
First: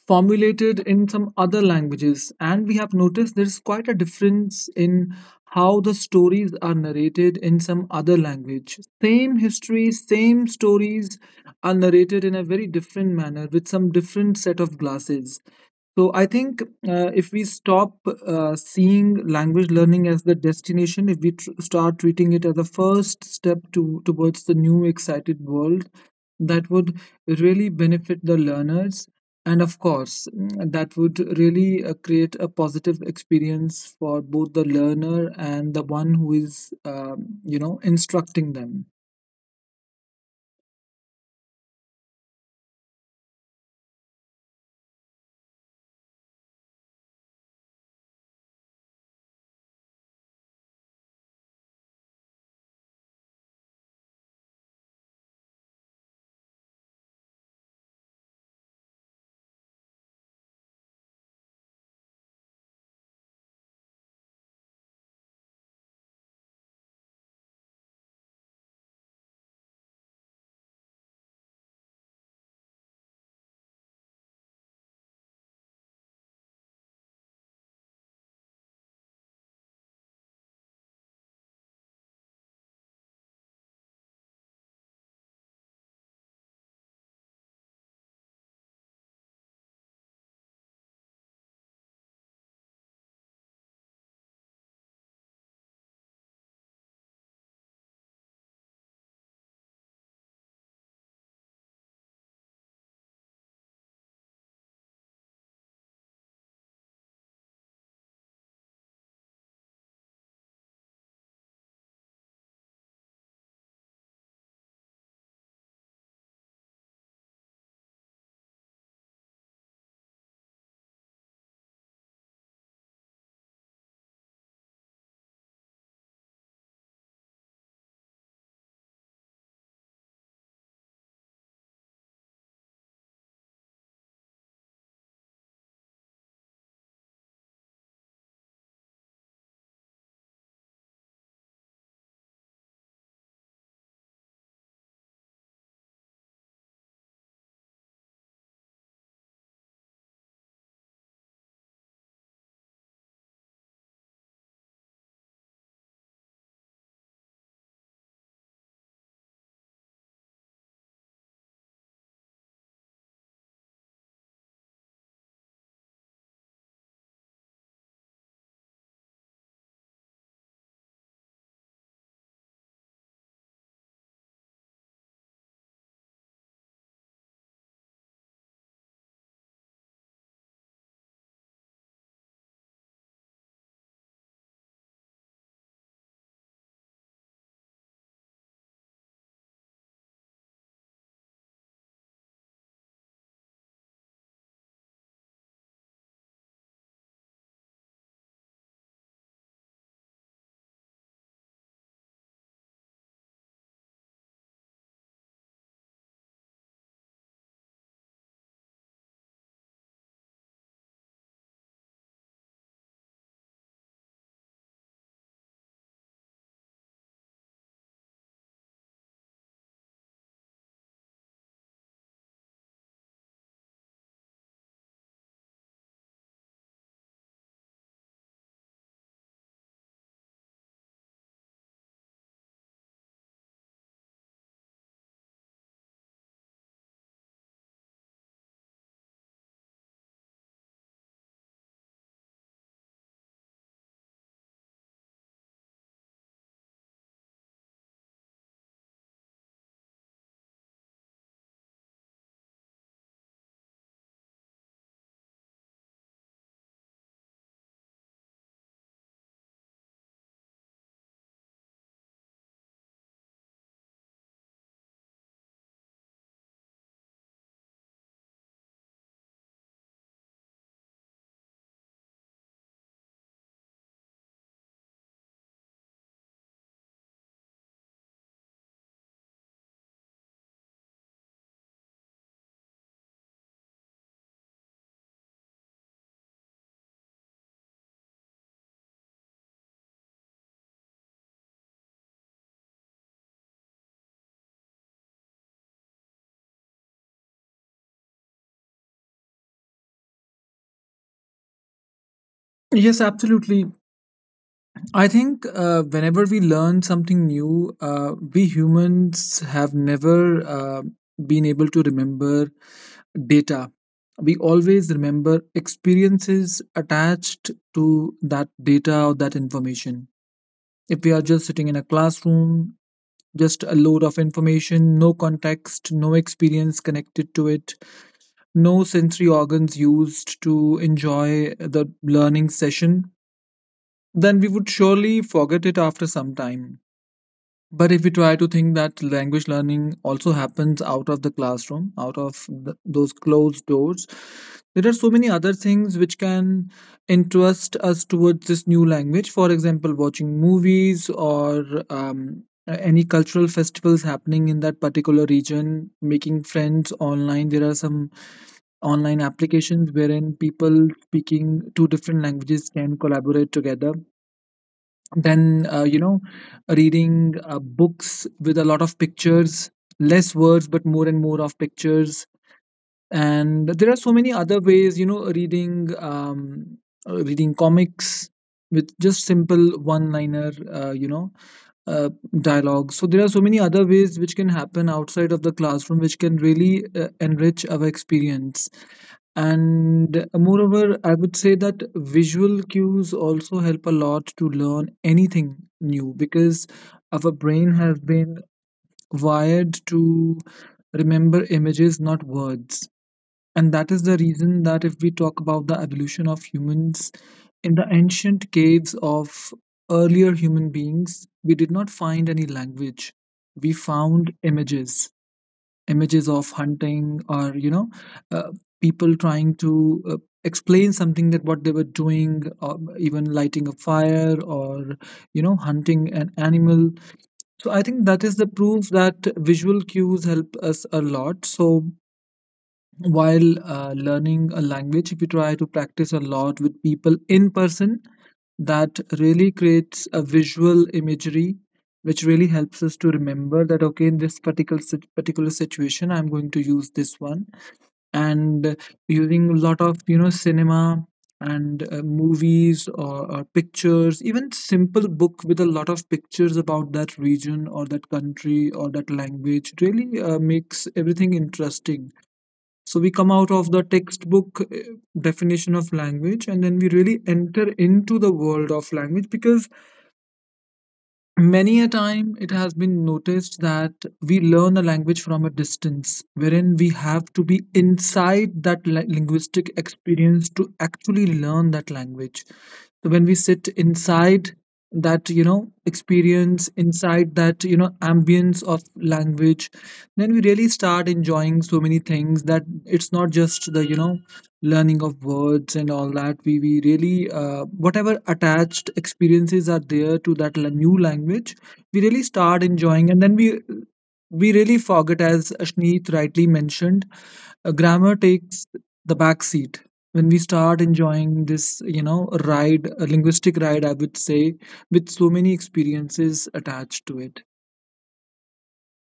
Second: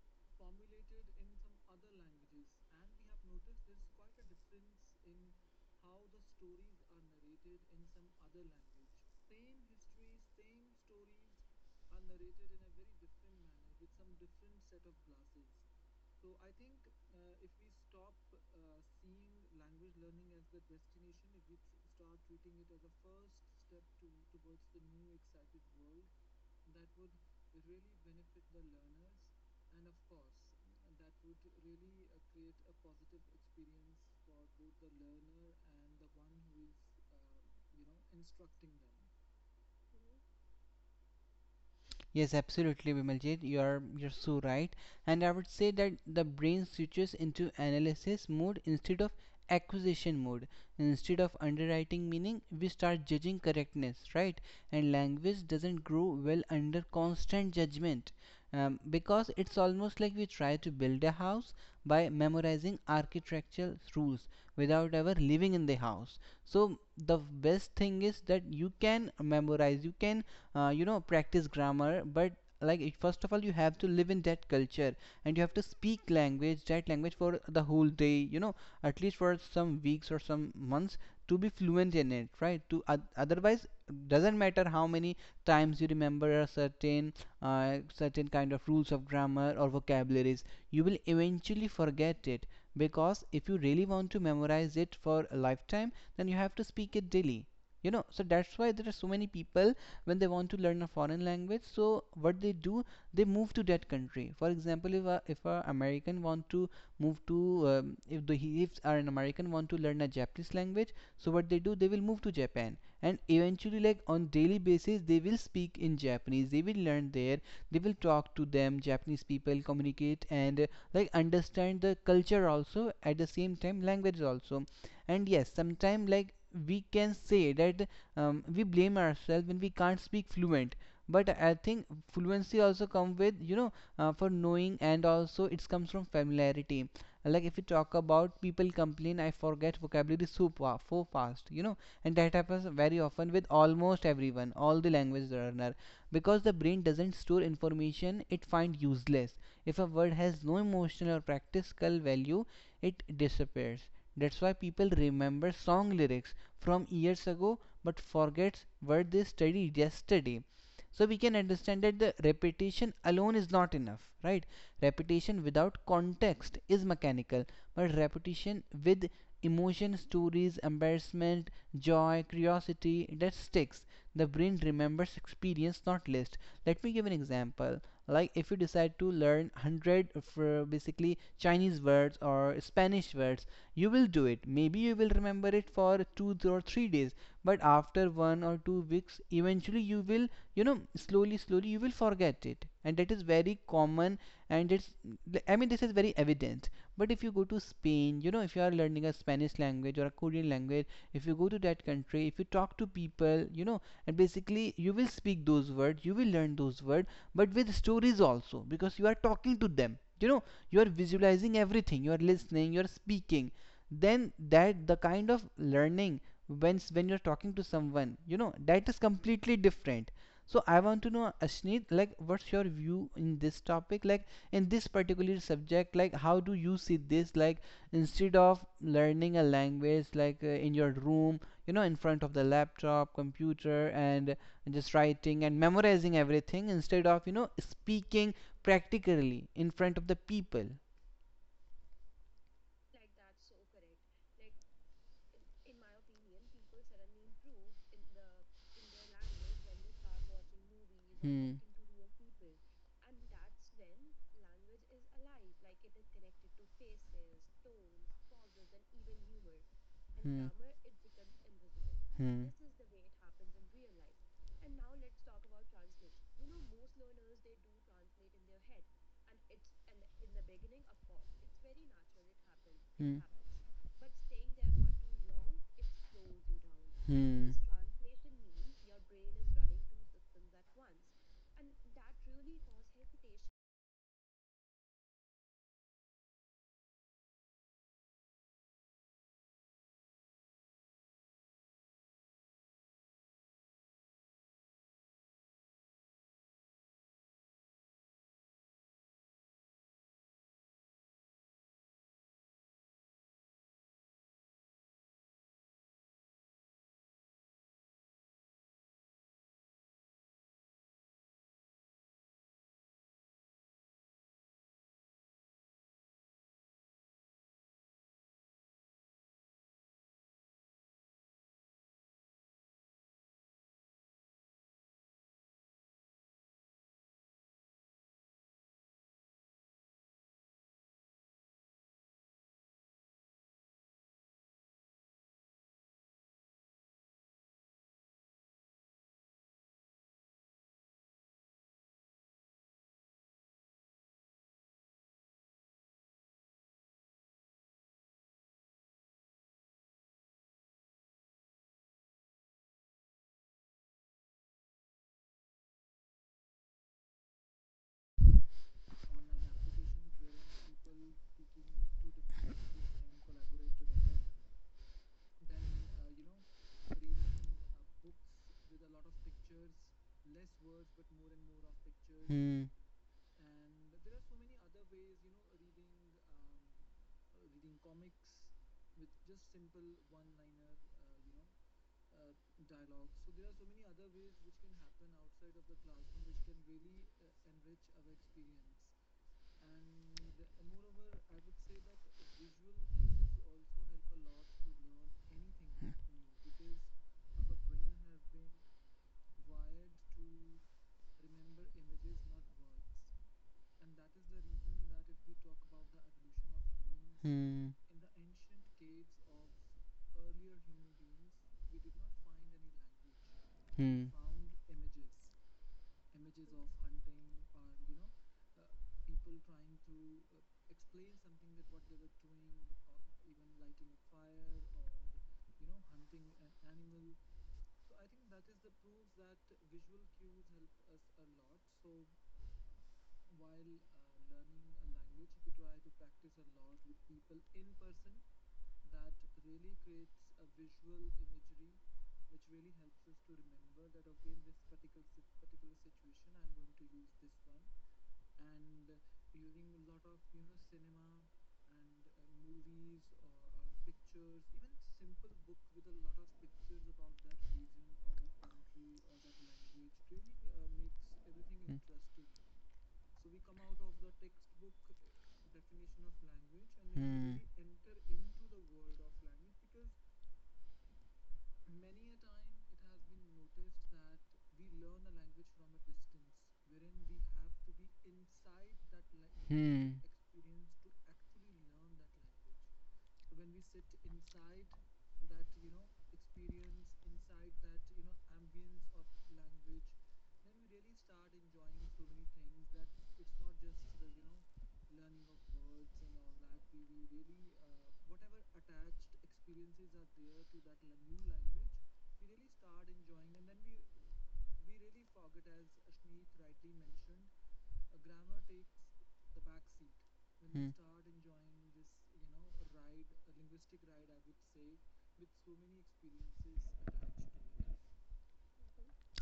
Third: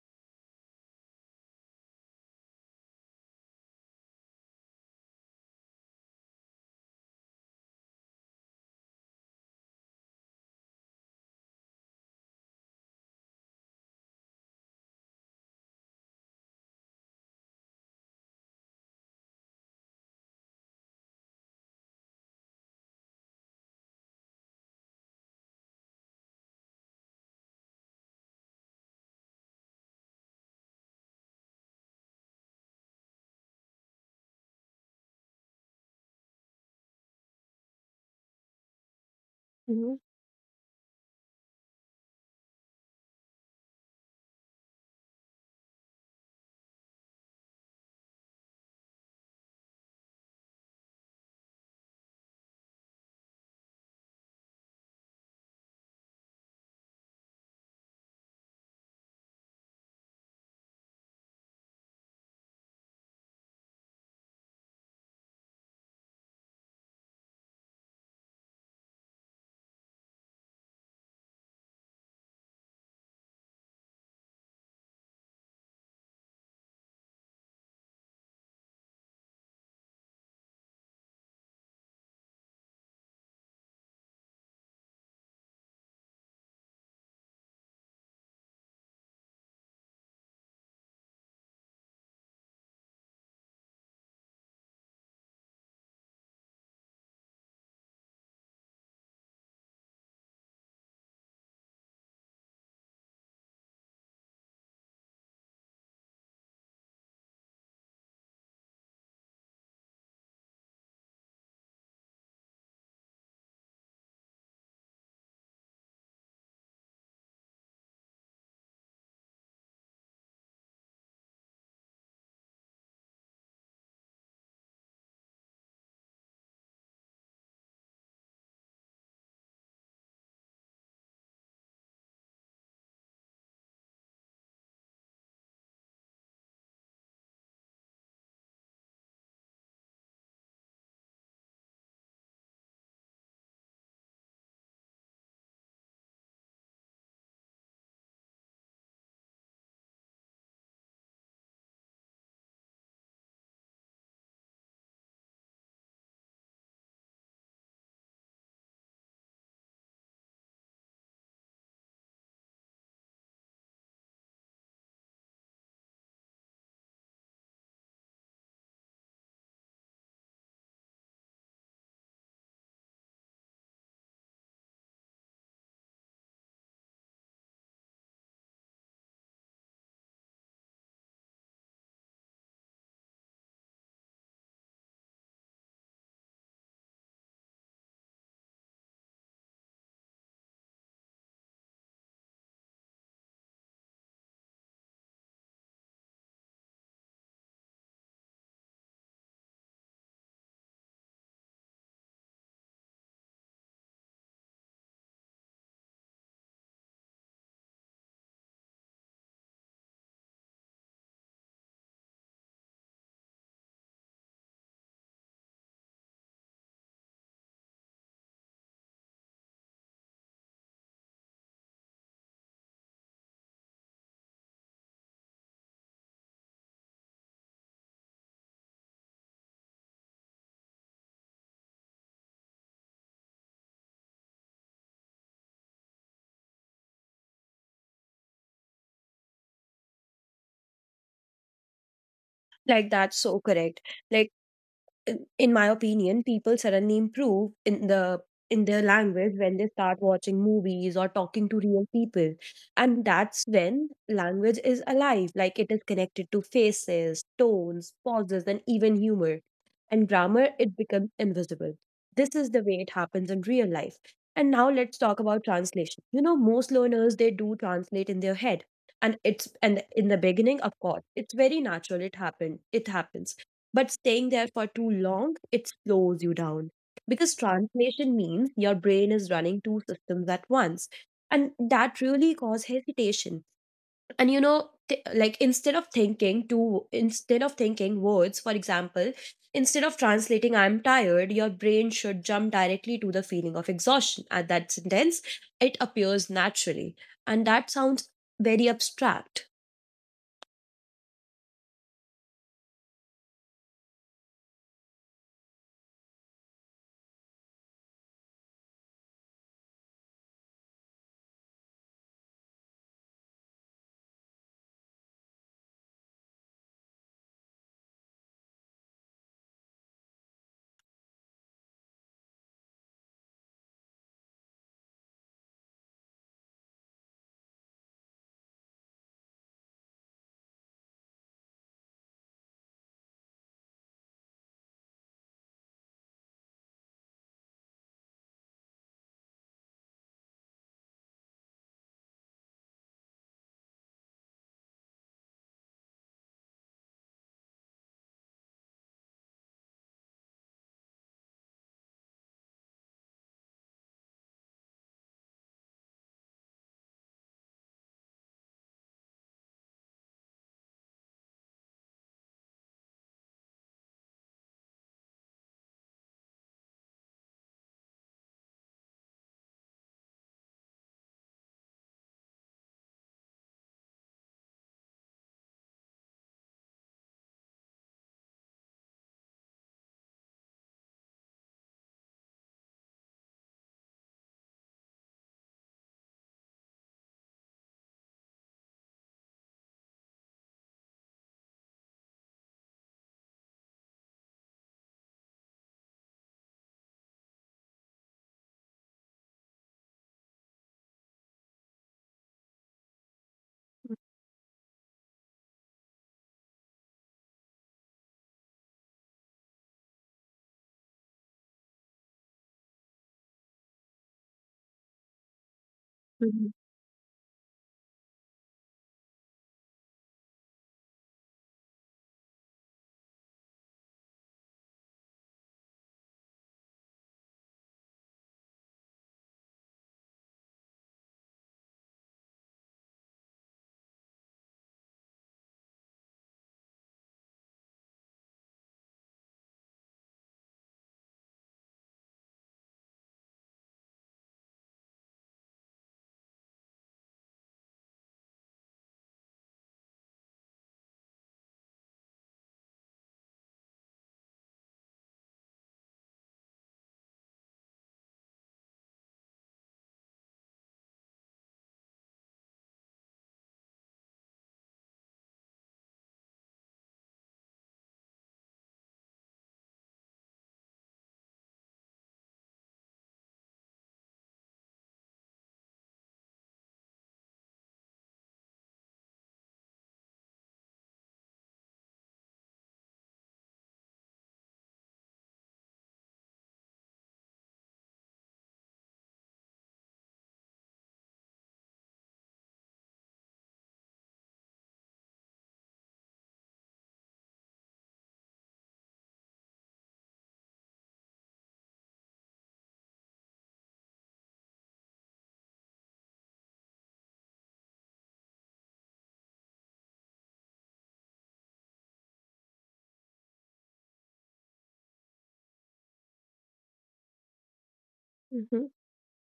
Speaker 1: formulated in some other languages. And we have noticed there's quite a difference in how the stories are narrated in some other language. Same history, same stories are narrated in a very different manner with some different set of glasses. So I think if we stop seeing language learning as the destination, if we start treating it as a first step to towards the new excited world, that would really benefit the learners, and of course, that would really create a positive experience for both the learner and the one who is, instructing them.
Speaker 2: Mhm.
Speaker 3: Yes, absolutely, Bimaljit. You're so right. And I would say that the brain switches into analysis mode instead of acquisition mode. Instead of underwriting meaning, we start judging correctness, right? And language doesn't grow well under constant judgment. Because it's almost like we try to build a house by memorizing architectural rules without ever living in the house. So the best thing is that you can memorize, you can, practice grammar. But like, first of all, you have to live in that culture, and you have to speak language, that language, for the whole day, you know, at least for some weeks or some months to be fluent in it, right? To otherwise, doesn't matter how many times you remember a certain, certain kind of rules of grammar or vocabularies, you will eventually forget it. Because if you really want to memorize it for a lifetime, then you have to speak it daily. So that's why there are so many people, when they want to learn a foreign language, so what they do, they move to that country. For example, if an American want to move to, if the he- if an American want to learn a Japanese language, so what they do, they will move to Japan, and eventually, like, on daily basis, they will speak in Japanese, they will learn there, they will talk to them Japanese people, communicate, and like, understand the culture also at the same time, language also. And yes, sometime, like, we can say that we blame ourselves when we can't speak fluent. But I think fluency also come with, for knowing, and also it comes from familiarity. Like, if you talk about people complain, I forget vocabulary so, so fast. And that happens very often with almost everyone, all the language learner, because the brain doesn't store information it finds useless. If a word has no emotional or practical value, it disappears. That's why people remember song lyrics from years ago, but forgets what they studied yesterday. So we can understand that the repetition alone is not enough, right? Repetition without context is mechanical, but repetition with emotion, stories, embarrassment, joy, curiosity, that sticks. The brain remembers experience, not list. Let me give an example. Like, if you decide to learn 100 of, basically Chinese words or Spanish words, you will do it. Maybe you will remember it for 2 or 3 days, but after 1 or 2 weeks, eventually you will, slowly slowly you will forget it, and that is very common. And it's I mean, this is very evident. But if you go to Spain, you know, if you are learning a Spanish language or a Korean language, if you go to that country, if you talk to people, you know, and basically, you will speak those words, you will learn those words, but with stories also, because you are talking to them, you know, you are visualizing everything, you are listening, you are speaking. Then that, the kind of learning, when you're talking to someone, you know, that is completely different. So I want to know, Ashneet, like, what's your view in this topic, like, in this particular subject, like, how do you see this. Like, instead of learning a language like, in your room, you know, in front of the laptop computer, and just writing and memorizing everything, instead of, speaking practically in front of the people.
Speaker 2: Like that's so correct. Like in my opinion, people suddenly improve in the in their language when they start watching movies or talking
Speaker 3: Hmm.
Speaker 2: to real people. And that's when language is alive, like it is connected to faces, tones, pauses, and even humor. And
Speaker 3: Hmm.
Speaker 2: grammar,
Speaker 3: Hmm.
Speaker 2: it becomes invisible. This
Speaker 3: Hmm.
Speaker 2: is the way it happens in real life. And now let's talk about translation. You know, most learners they do translate in their head. And it's and in the beginning, of course, it's very natural. It happened. It
Speaker 3: Hmm.
Speaker 2: happens, but staying there for too long, it slows you down. Because
Speaker 3: Hmm.
Speaker 2: translation means your brain is running two systems at once. And that really causes hesitation. And you know, instead of thinking words, for example, instead of translating I'm tired, your brain should jump directly to the feeling of exhaustion. At that sentence, it appears naturally. And that sounds very abstract.
Speaker 1: Yes, absolutely. I think whenever we learn something new, we humans have never been able to remember data. We always remember experiences attached to that data or that information. If we are just sitting in a classroom, just a load of information, no context, no experience connected to it, no sensory organs used to enjoy the learning session, then we would surely forget it after some time. But if we try to think that language learning also happens out of the classroom, out of th those closed doors, there are so many other things which can interest us towards this new language. For example, watching movies or um, any cultural festivals happening in that particular region, making friends online. There are some online applications wherein people speaking two different languages can collaborate together, then reading books with a lot of pictures, less words but more and more of pictures. And there are so many other ways, reading, reading comics with just simple one liner uh, dialogue. So there are so many other ways which can happen outside of the classroom, which can really enrich our experience. And moreover, I would say that visual cues also help a lot to learn anything new because our brain has been wired to remember images, not words. And that is the reason that if we talk about the evolution of humans, in the ancient caves of earlier human beings, we did not find any language. We
Speaker 3: Hmm. Hmm.
Speaker 1: found images, images
Speaker 2: Mhm.
Speaker 1: of hunting or, uh, people trying to explain something that what they were doing, or even lighting a fire or, hunting an animal. So I think that is the proof that visual cues help us a lot. So while learning a language, if you try to practice a lot with people in person, that really creates a visual imagery which really helps us to remember that okay in this particular situation I'm going to use this one. And using a lot of cinema and movies or pictures, even simple book with a lot of pictures about that region or that country or that language, really makes everything interesting. So we come out of the textbook definition of language and then we really enter into the world of language. Because many a time, it has been noticed that we learn a language from a distance, wherein we have to be inside that linguistic experience to actually learn that language. So when we sit inside that, experience, inside that, ambience of language, then we really start enjoying so many things that it's not just the, learning of words and all, that we really whatever attached experiences are there to that new language, we really start enjoying. And then we really forget, as Ashneet rightly mentioned, grammar takes the back seat when we start enjoying this, ride, a linguistic ride I would say, with so many experiences attached to it.
Speaker 2: Mhm.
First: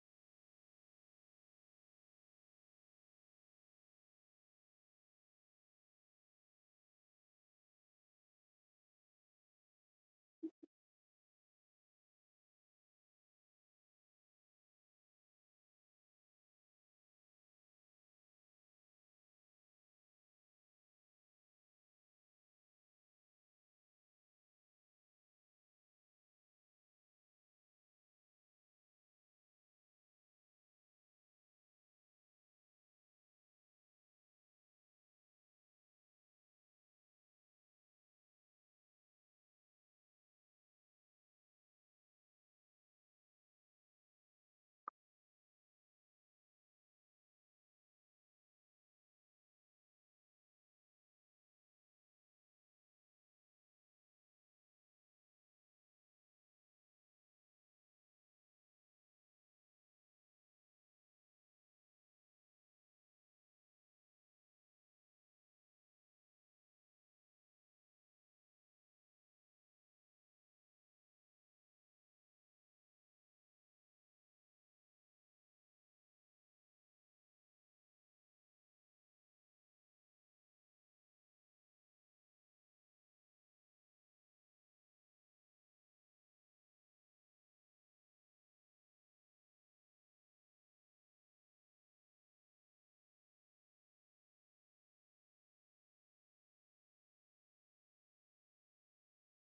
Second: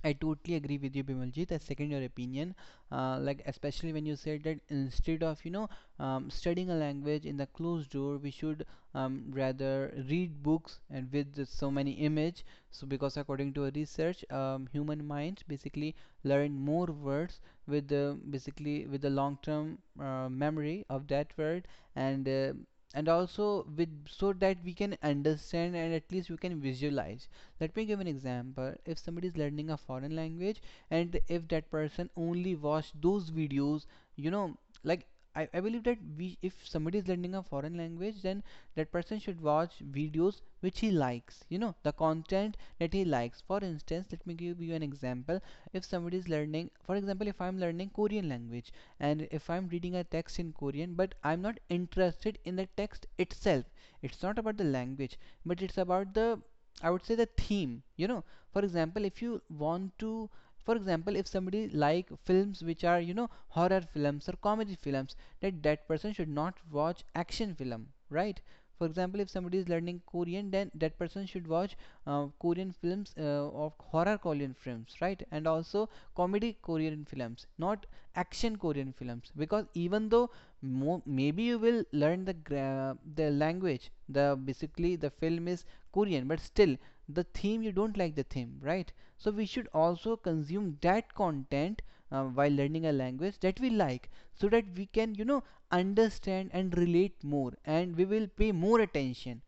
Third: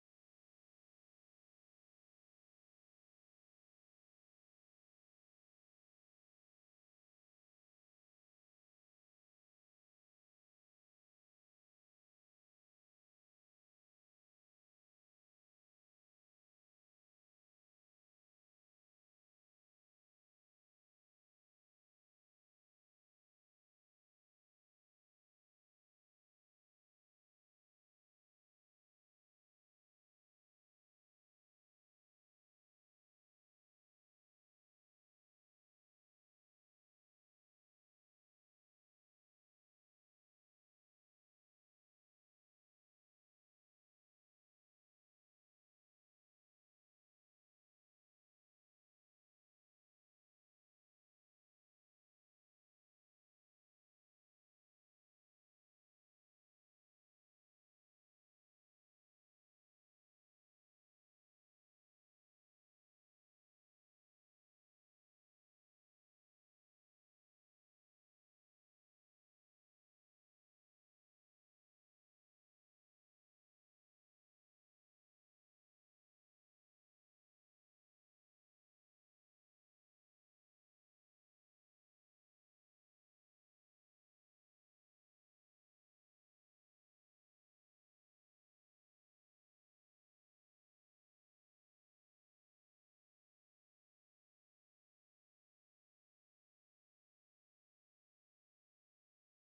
Speaker 3: I totally agree with you, Bimaljit. I second your opinion. Like, especially when you said that instead of, studying a language in the closed door, we should, rather read books and with the so many image. So because according to a research, human minds basically learn more words with the, basically with the long term memory of that word. And. And also with, so that we can understand and at least we can visualize. Let me give an example. If somebody is learning a foreign language, and if that person only watch those videos, you know, like, I believe that, we if somebody is learning a foreign language, then that person should watch videos which he likes, you know, the content that he likes. For instance, let me give you an example. If somebody is learning, for example, if I'm learning Korean language, and if I'm reading a text in Korean, but I'm not interested in the text itself. It's not about the language, but it's about the I would say the theme. You know, for example, if you want to, for example, if somebody like films which are, horror films or comedy films, that person should not watch action film, right? For example, if somebody is learning Korean, then that person should watch Korean films, of horror Korean films, right? And also comedy Korean films, not action Korean films, because even though, maybe you will learn the language, the, basically, the film is Korean, but still, the theme, you don't like the theme, right? So we should also consume that content, while learning a language that we like, so that we can, you know, understand and relate more, and we will pay more attention,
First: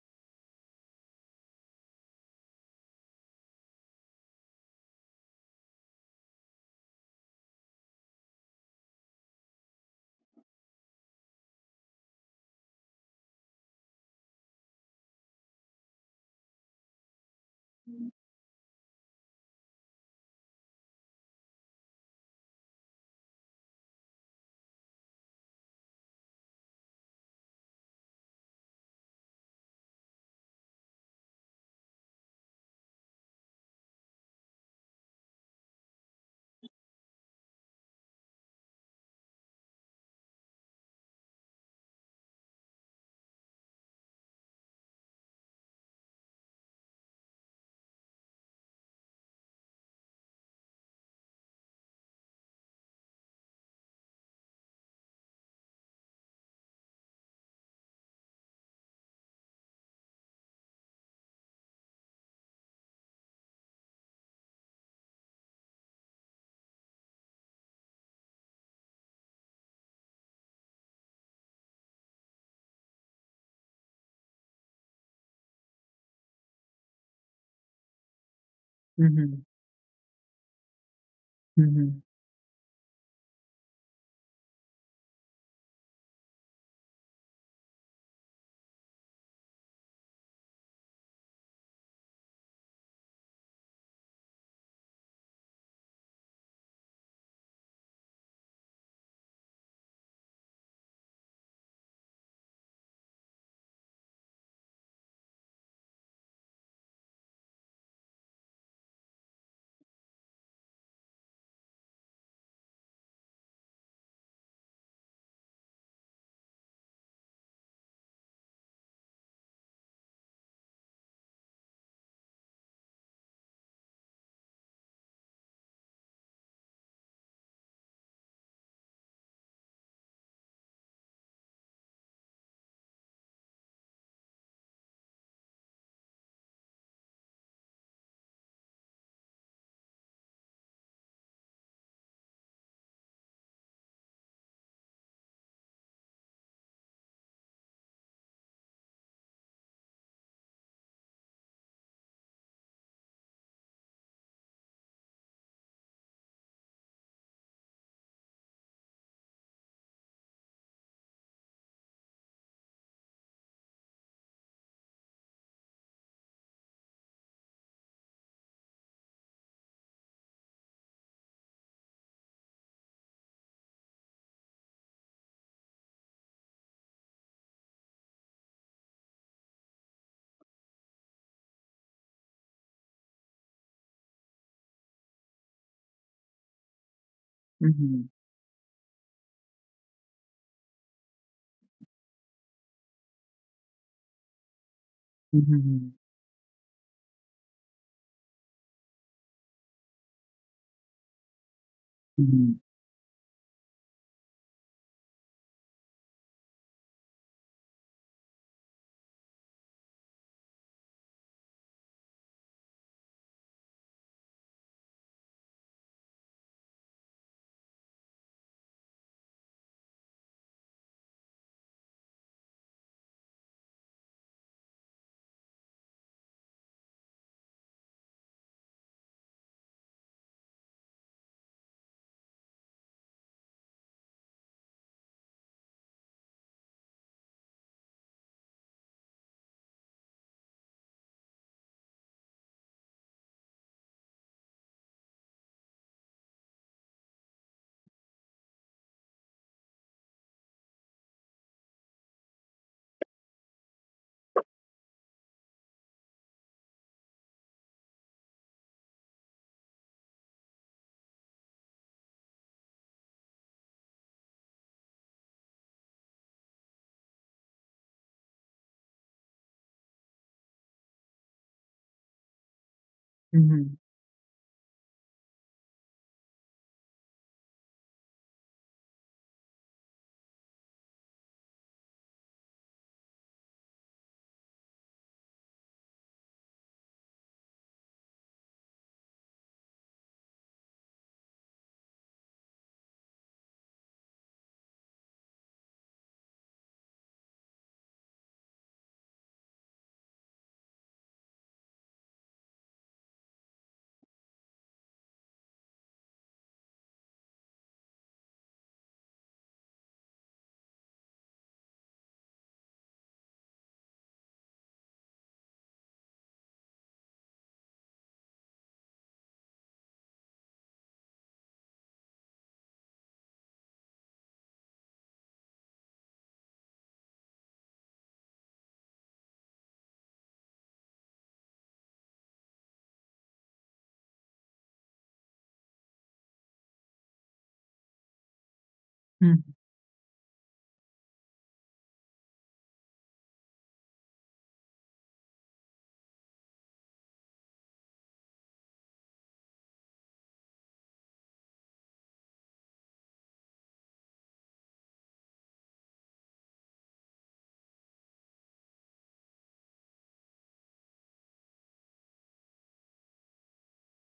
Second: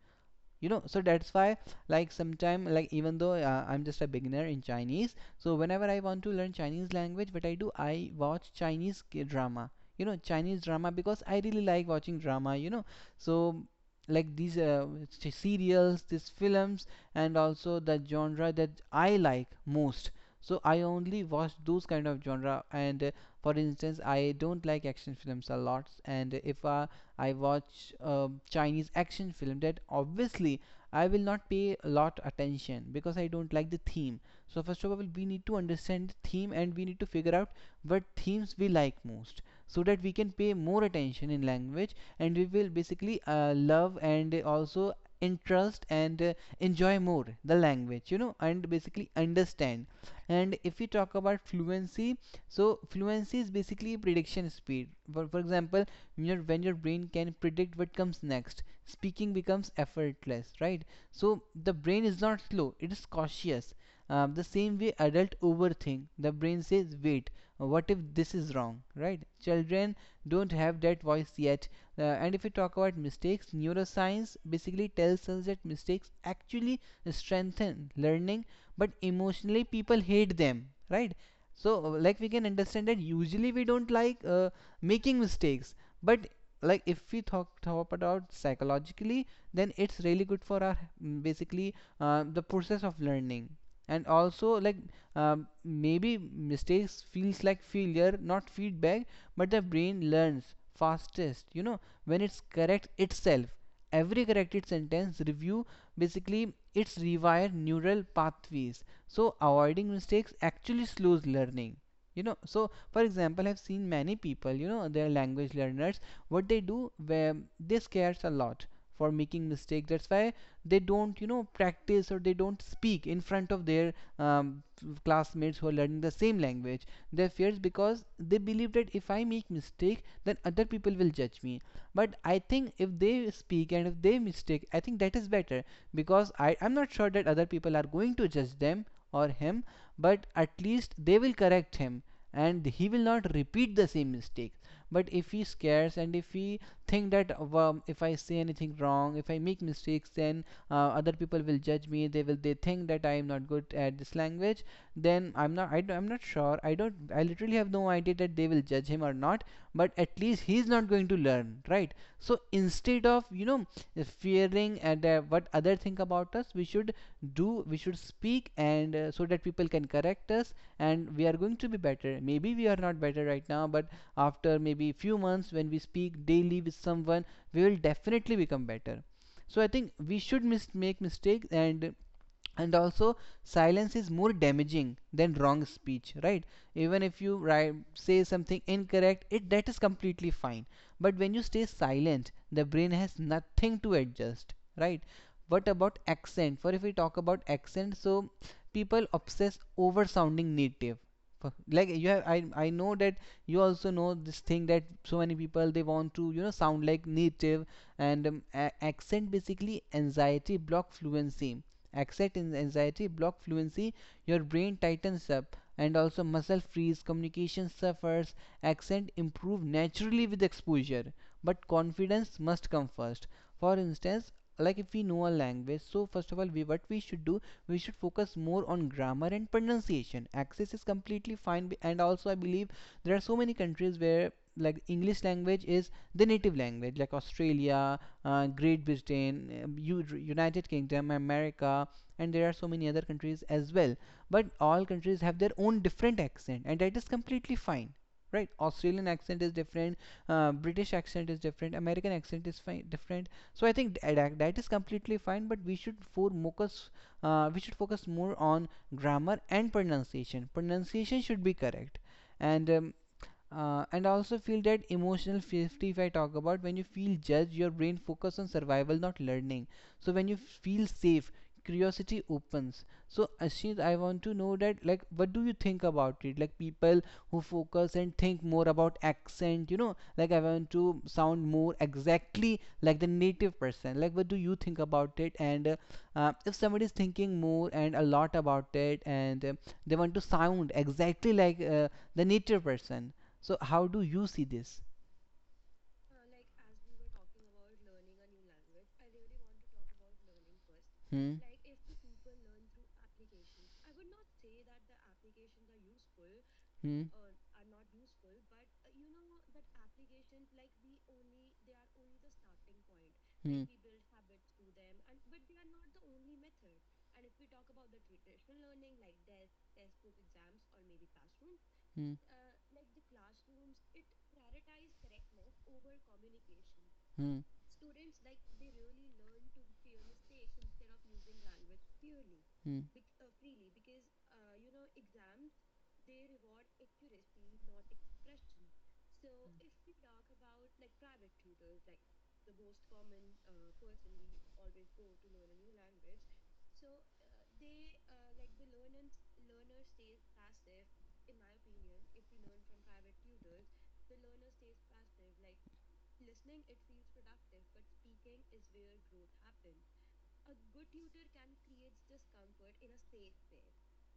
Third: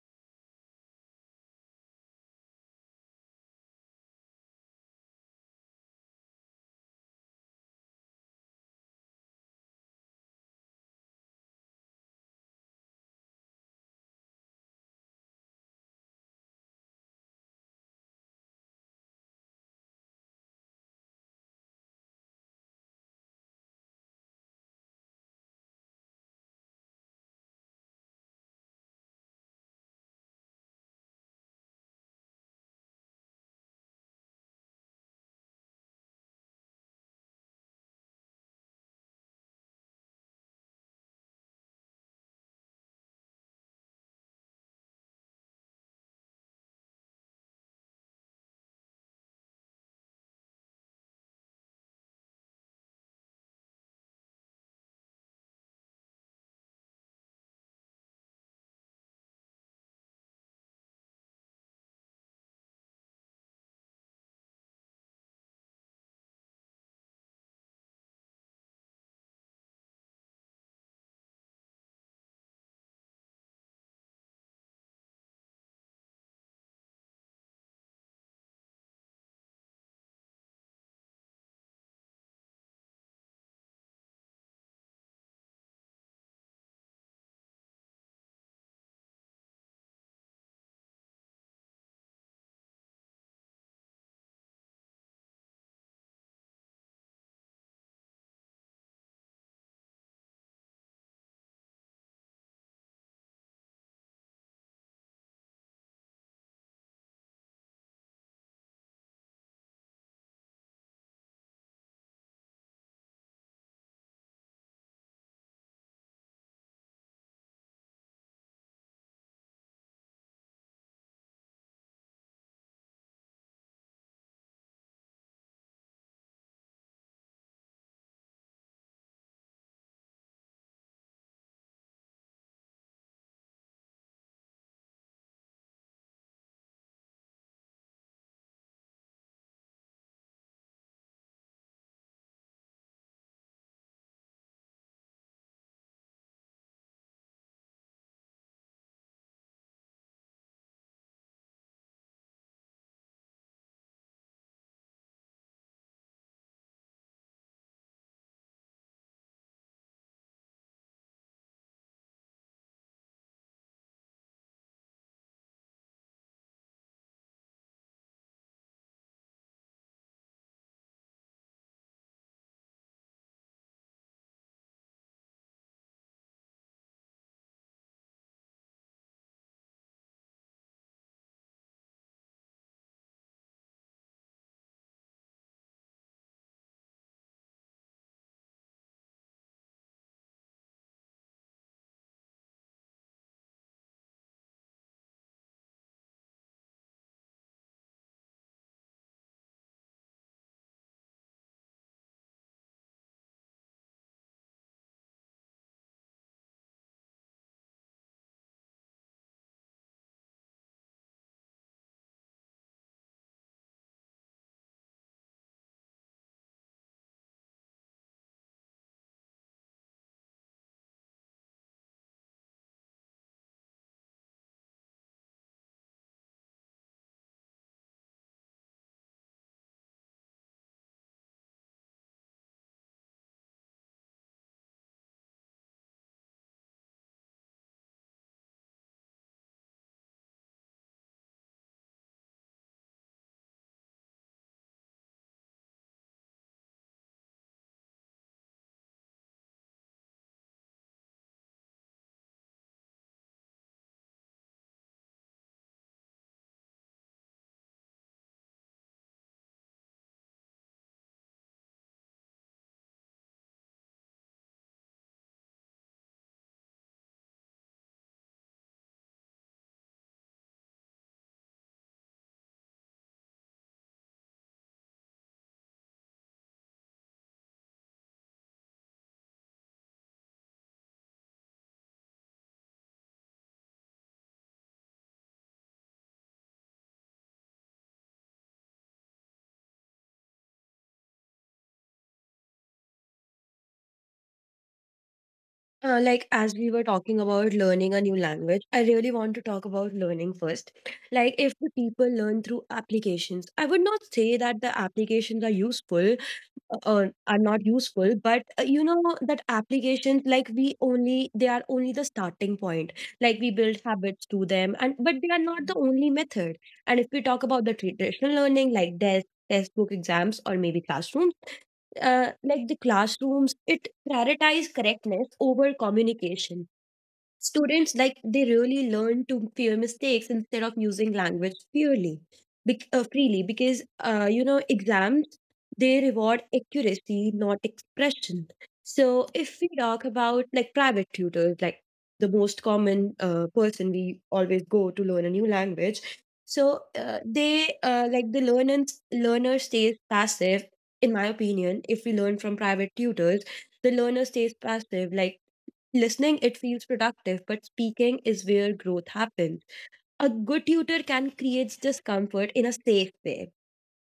Speaker 3: so that's why, like, sometime, like, even though, I'm just a beginner in Chinese, so whenever I want to learn Chinese language, what I do, I watch Chinese drama, you know, Chinese drama, because I really like watching drama, you know. So like these serials, these films, and also the genre that I like most. So I only watch those kind of genre, and for instance, I don't like action films a lot, and if I watch a Chinese action film, that obviously I will not pay a lot attention, because I don't like the theme. So first of all, we need to understand the theme, and we need to figure out what themes we like most, so that we can pay more attention in language, and we will basically, love, and also interest, and enjoy more the language, you know, and basically understand. And if we talk about fluency, so fluency is basically prediction speed. For example, your, when your brain can predict what comes next, speaking becomes effortless, right? So the brain is not slow, it is cautious. The same way adult overthink, the brain says, wait, what if this is wrong, right? Children don't have that voice yet. And if we talk about mistakes, neuroscience basically tells us that mistakes actually strengthen learning, but
Speaker 1: Mm-hmm.
Speaker 3: emotionally people hate them, right? So
Speaker 1: Mm-hmm.
Speaker 3: like, we can understand that usually we don't like making mistakes. But like, if we talk about psychologically, then it's really good for our, basically, the process of learning. And also, like, maybe mistakes feels like failure, not feedback. But the brain learns fastest, you know, when it's correct itself. Every corrected sentence review, basically, it's rewire neural pathways. So avoiding mistakes actually slows learning, you know. So for example, I've seen many people, you know, they're language learners, what they do, where they scares a lot for making mistakes. That's why they don't practice, or they don't speak in front of their um, classmates who are learning the same language. They fears because they believe that if I make mistake, then other people will judge me. But I think if they speak and if they mistake, I think that is better, because I'm not sure that other people are going to judge them, or him. But at least they will correct him, and he will not repeat the same mistake. But if he scares and if he think that well, if I say anything wrong, if I make mistakes, then uh, other people will judge me. They think that I am not good at this language. Then I am not sure. I literally have no idea that they will judge him or not. But at least he's not going to learn, right? So instead of fearing and what other think about us, we should speak, and so that people can correct us. And we are going to be better. Maybe we are not better right now, but after maybe few months when we speak daily with someone, we will definitely become better. So I think we should make mistakes, and also, silence is more damaging than wrong speech, right? Even if you write
Speaker 1: Mm-hmm.
Speaker 3: say something incorrect, it that is completely fine. But when you stay silent, the brain has nothing to adjust, right? What
Speaker 1: Mm-hmm.
Speaker 3: about accent, for if we talk about accent? So people obsess over sounding native. For- like you have I,
Speaker 1: Mm-hmm.
Speaker 3: I know that you also know this thing that so many people they want to sound like native. And accent basically anxiety block fluency accent in anxiety block fluency. Your brain tightens up, and also muscle freeze, communication suffers. Accent improve naturally with exposure, but confidence must come first. For instance, like if we know a language, so first of all, we what we should do, we should focus more on grammar and pronunciation. Accent is completely fine, and also I believe there are so many countries where like English language is the native language, like Australia, Great Britain, United Kingdom, America, and there are so many other countries as well. But all countries have their own different accent, and that is completely fine. Right, Australian accent is different, British accent is different, American accent is different. So I think that is completely fine, but we should focus more on grammar and pronunciation. Pronunciation should be correct, and and I also feel that emotional safety, if I talk about, when you feel judged, your brain focus on survival, not learning. So when you feel safe, curiosity opens. So
Speaker 1: Mm-hmm. Mm-hmm.
Speaker 3: Ashid, I want to know that like what do you think about it? Like people who focus and think more about accent, like I want to sound more exactly like the native person. Like what do you think about it? And if somebody is thinking more and a lot about it, and they want to sound exactly like the native person, so how do you see this?
Speaker 2: As we were talking about learning a new language, I really want to talk about learning first. Like
Speaker 3: Hmm,
Speaker 2: if the people learn through applications, I would not say that the applications are useful
Speaker 3: hmm,
Speaker 2: are not useful, but you know that applications like we only they are only the starting point. Like we build habits to them, and but they are not the only method. And if we talk about the traditional learning, like desk, test book exams, or maybe classrooms,
Speaker 3: hmm,
Speaker 2: like the classrooms, it prioritize correctness over communication.
Speaker 3: hmm,
Speaker 2: Students like they really learn to fear mistakes instead of using language purely,
Speaker 3: hmm,
Speaker 2: freely, because you know exams, they reward accuracy not expression. So if we talk about like private tutors, like the most common person we always go to learn a new language, so they like the learner stays passive. In my opinion, if we learn from private tutors, the learner stays passive. Like listening, it feels productive, but speaking is where growth happens. A good tutor can create discomfort in a safe way.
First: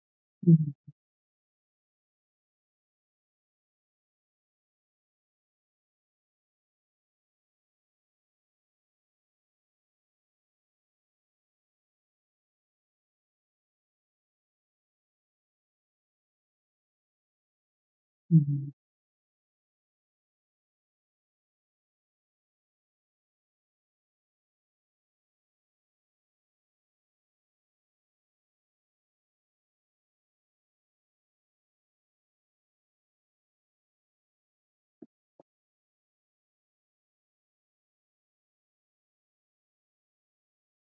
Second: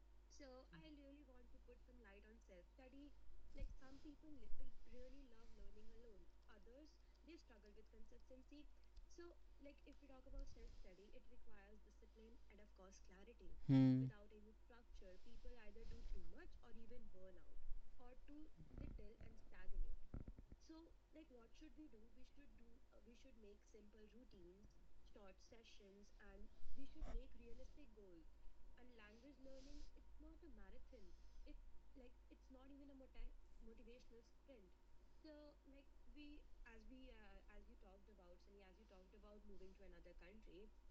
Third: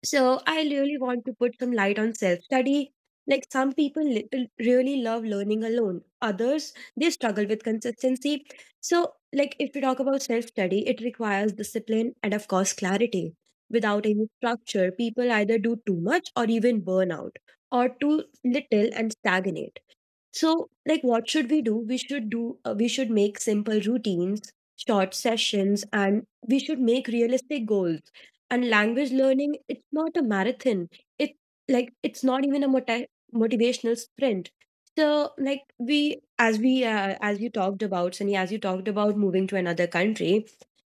Speaker 2: So, I
Speaker 1: Mm-hmm.
Speaker 2: really want to put some light on self study. Like some people really love learning alone, others, they struggle with consistency. So, like if we talk about self study, it requires discipline and, of course, clarity. Without
Speaker 3: hmm,
Speaker 2: any structure, people either do too much or even burn out, or too
Speaker 1: Mm-hmm.
Speaker 2: little and stagnate. So, like, what should we do? We should make simple routines, short sessions, and we should make realistic goals. And language learning, it's not a marathon. It it's not even a motivational sprint. So, like as you talked about, Sunny, as you talked about moving to another country,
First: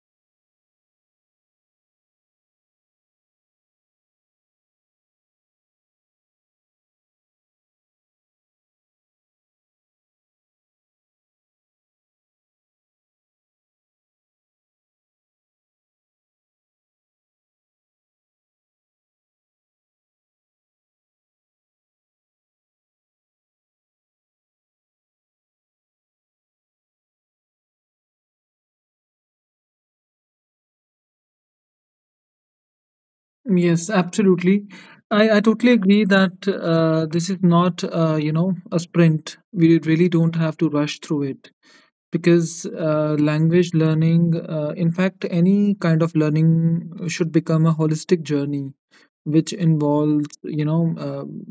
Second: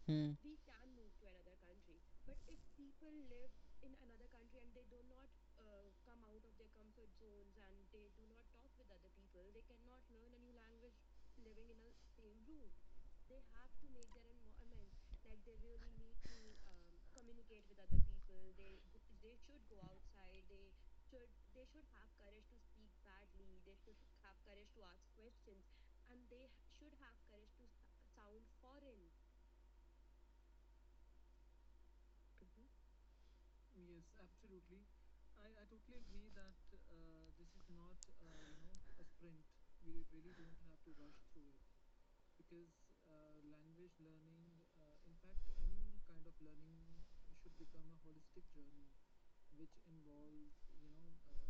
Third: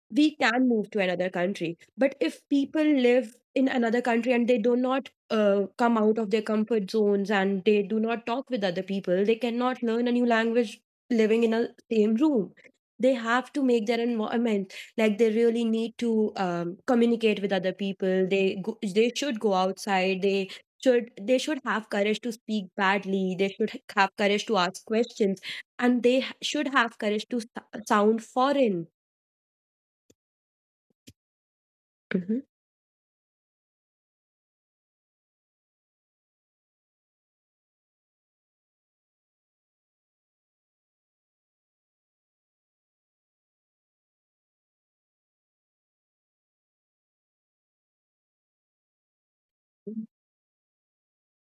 Speaker 3: hmm,
Speaker 2: we can move to another country, but if people live in another country and they do not come out of their comfort zones and they do not talk with other people, they cannot learn a new language living in a same room. They have to make their environment, like they really need to communicate with other people. They should go outside. They should have courage to speak badly. They should have courage to ask questions, and they should have courage to sound foreign. Hmm.
Speaker 1: Yes, absolutely. I totally agree that this is not, a sprint. We really don't have to rush through it because language learning, in fact, any kind of learning should become a holistic journey, which involves,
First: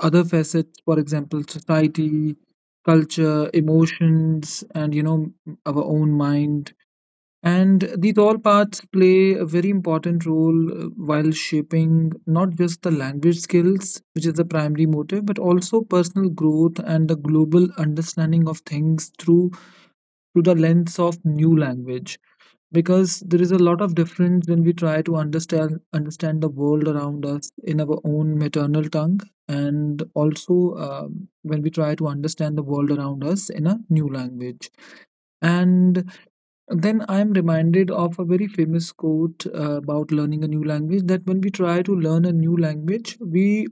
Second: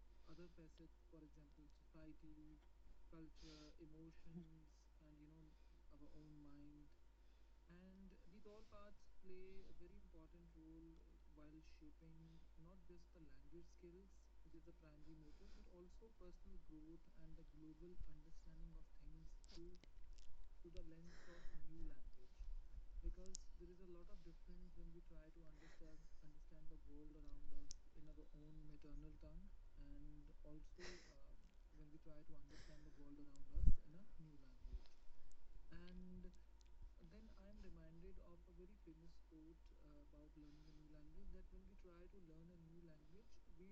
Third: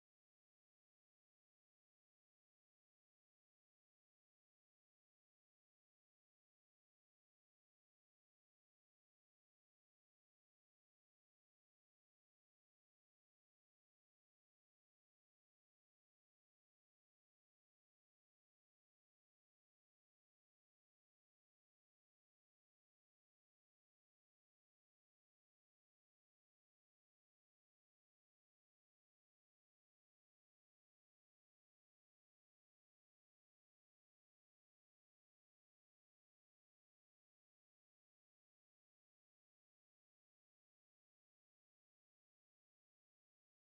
Speaker 1: other facets, for example, society, culture, emotions, and, our own mind, and these all parts play a very important role while shaping not just the language skills, which is the primary motive, but also personal growth and the global understanding of things through the lens of new language. Because there is a lot of difference when we try to understand the world around us in our own maternal tongue, and also when we try to understand the world around us in a new language. And then I'm reminded of a very famous quote about learning a new language, that when we try to learn a new language, we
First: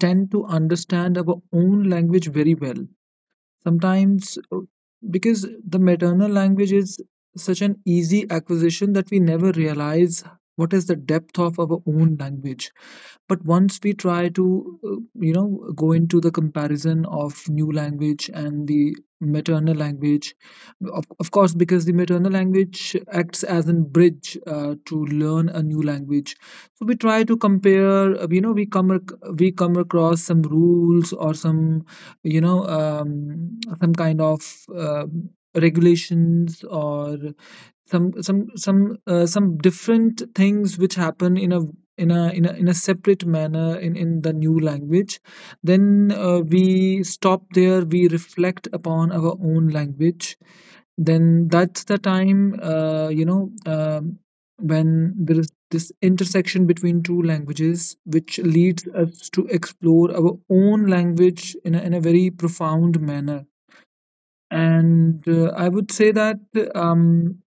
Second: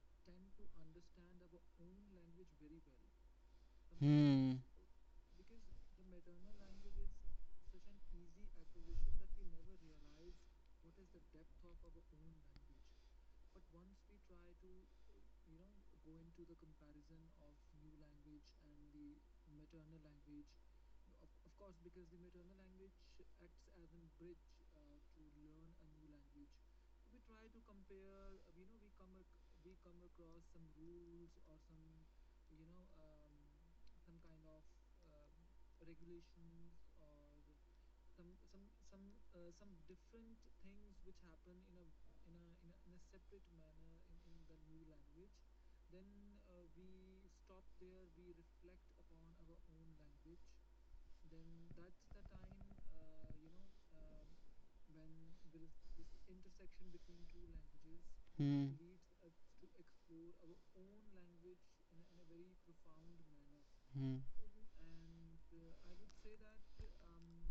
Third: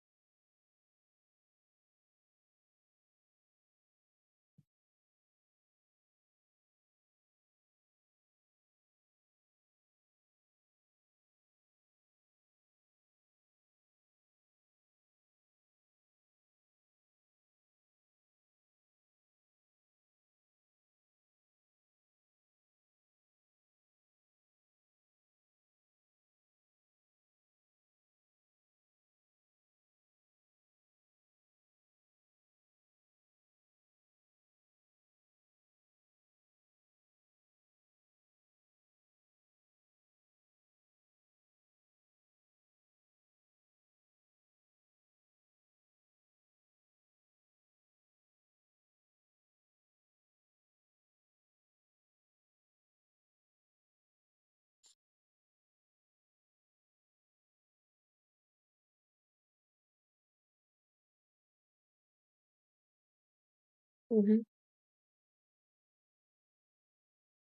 Speaker 1: tend to understand our own language very well. Sometimes,
Speaker 3: hmm,
Speaker 1: because the maternal language is such an easy acquisition that we never realize what is the depth of our own language. But once we try to, go into the comparison of new language and the maternal language, of course, because the maternal language acts as a bridge to learn a new language. So we try to compare. You know, we we come across some rules or some some kind of uh, regulations or some different things which happen in a in a separate manner in the new language. Then we stop there, we reflect upon our own language, then that's the time, when there is this intersection between two languages, which
Speaker 3: hmm.
Speaker 1: leads us to explore our own language in a, very profound manner.
Speaker 3: Hmm,
Speaker 2: Mhm.
Speaker 1: And I would say that, um,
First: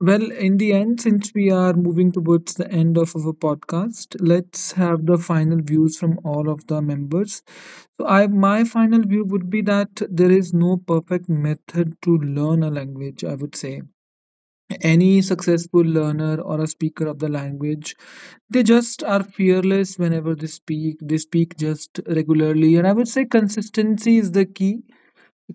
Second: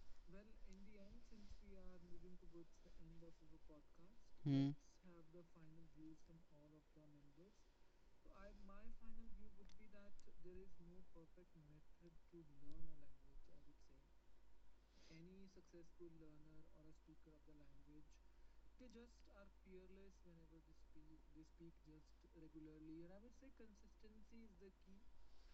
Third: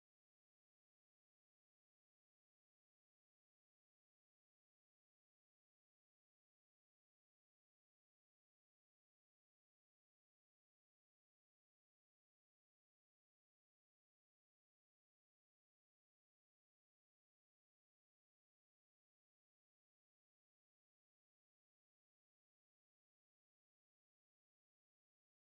Speaker 1: well, in the end, since we are moving towards the end of our podcast, let's have the final views from all of the members. So, I my final view would be that there is no perfect method to learn a language. I would say any successful learner or a speaker of the language, they just are fearless whenever they speak. They speak just regularly, and I would say consistency is the key.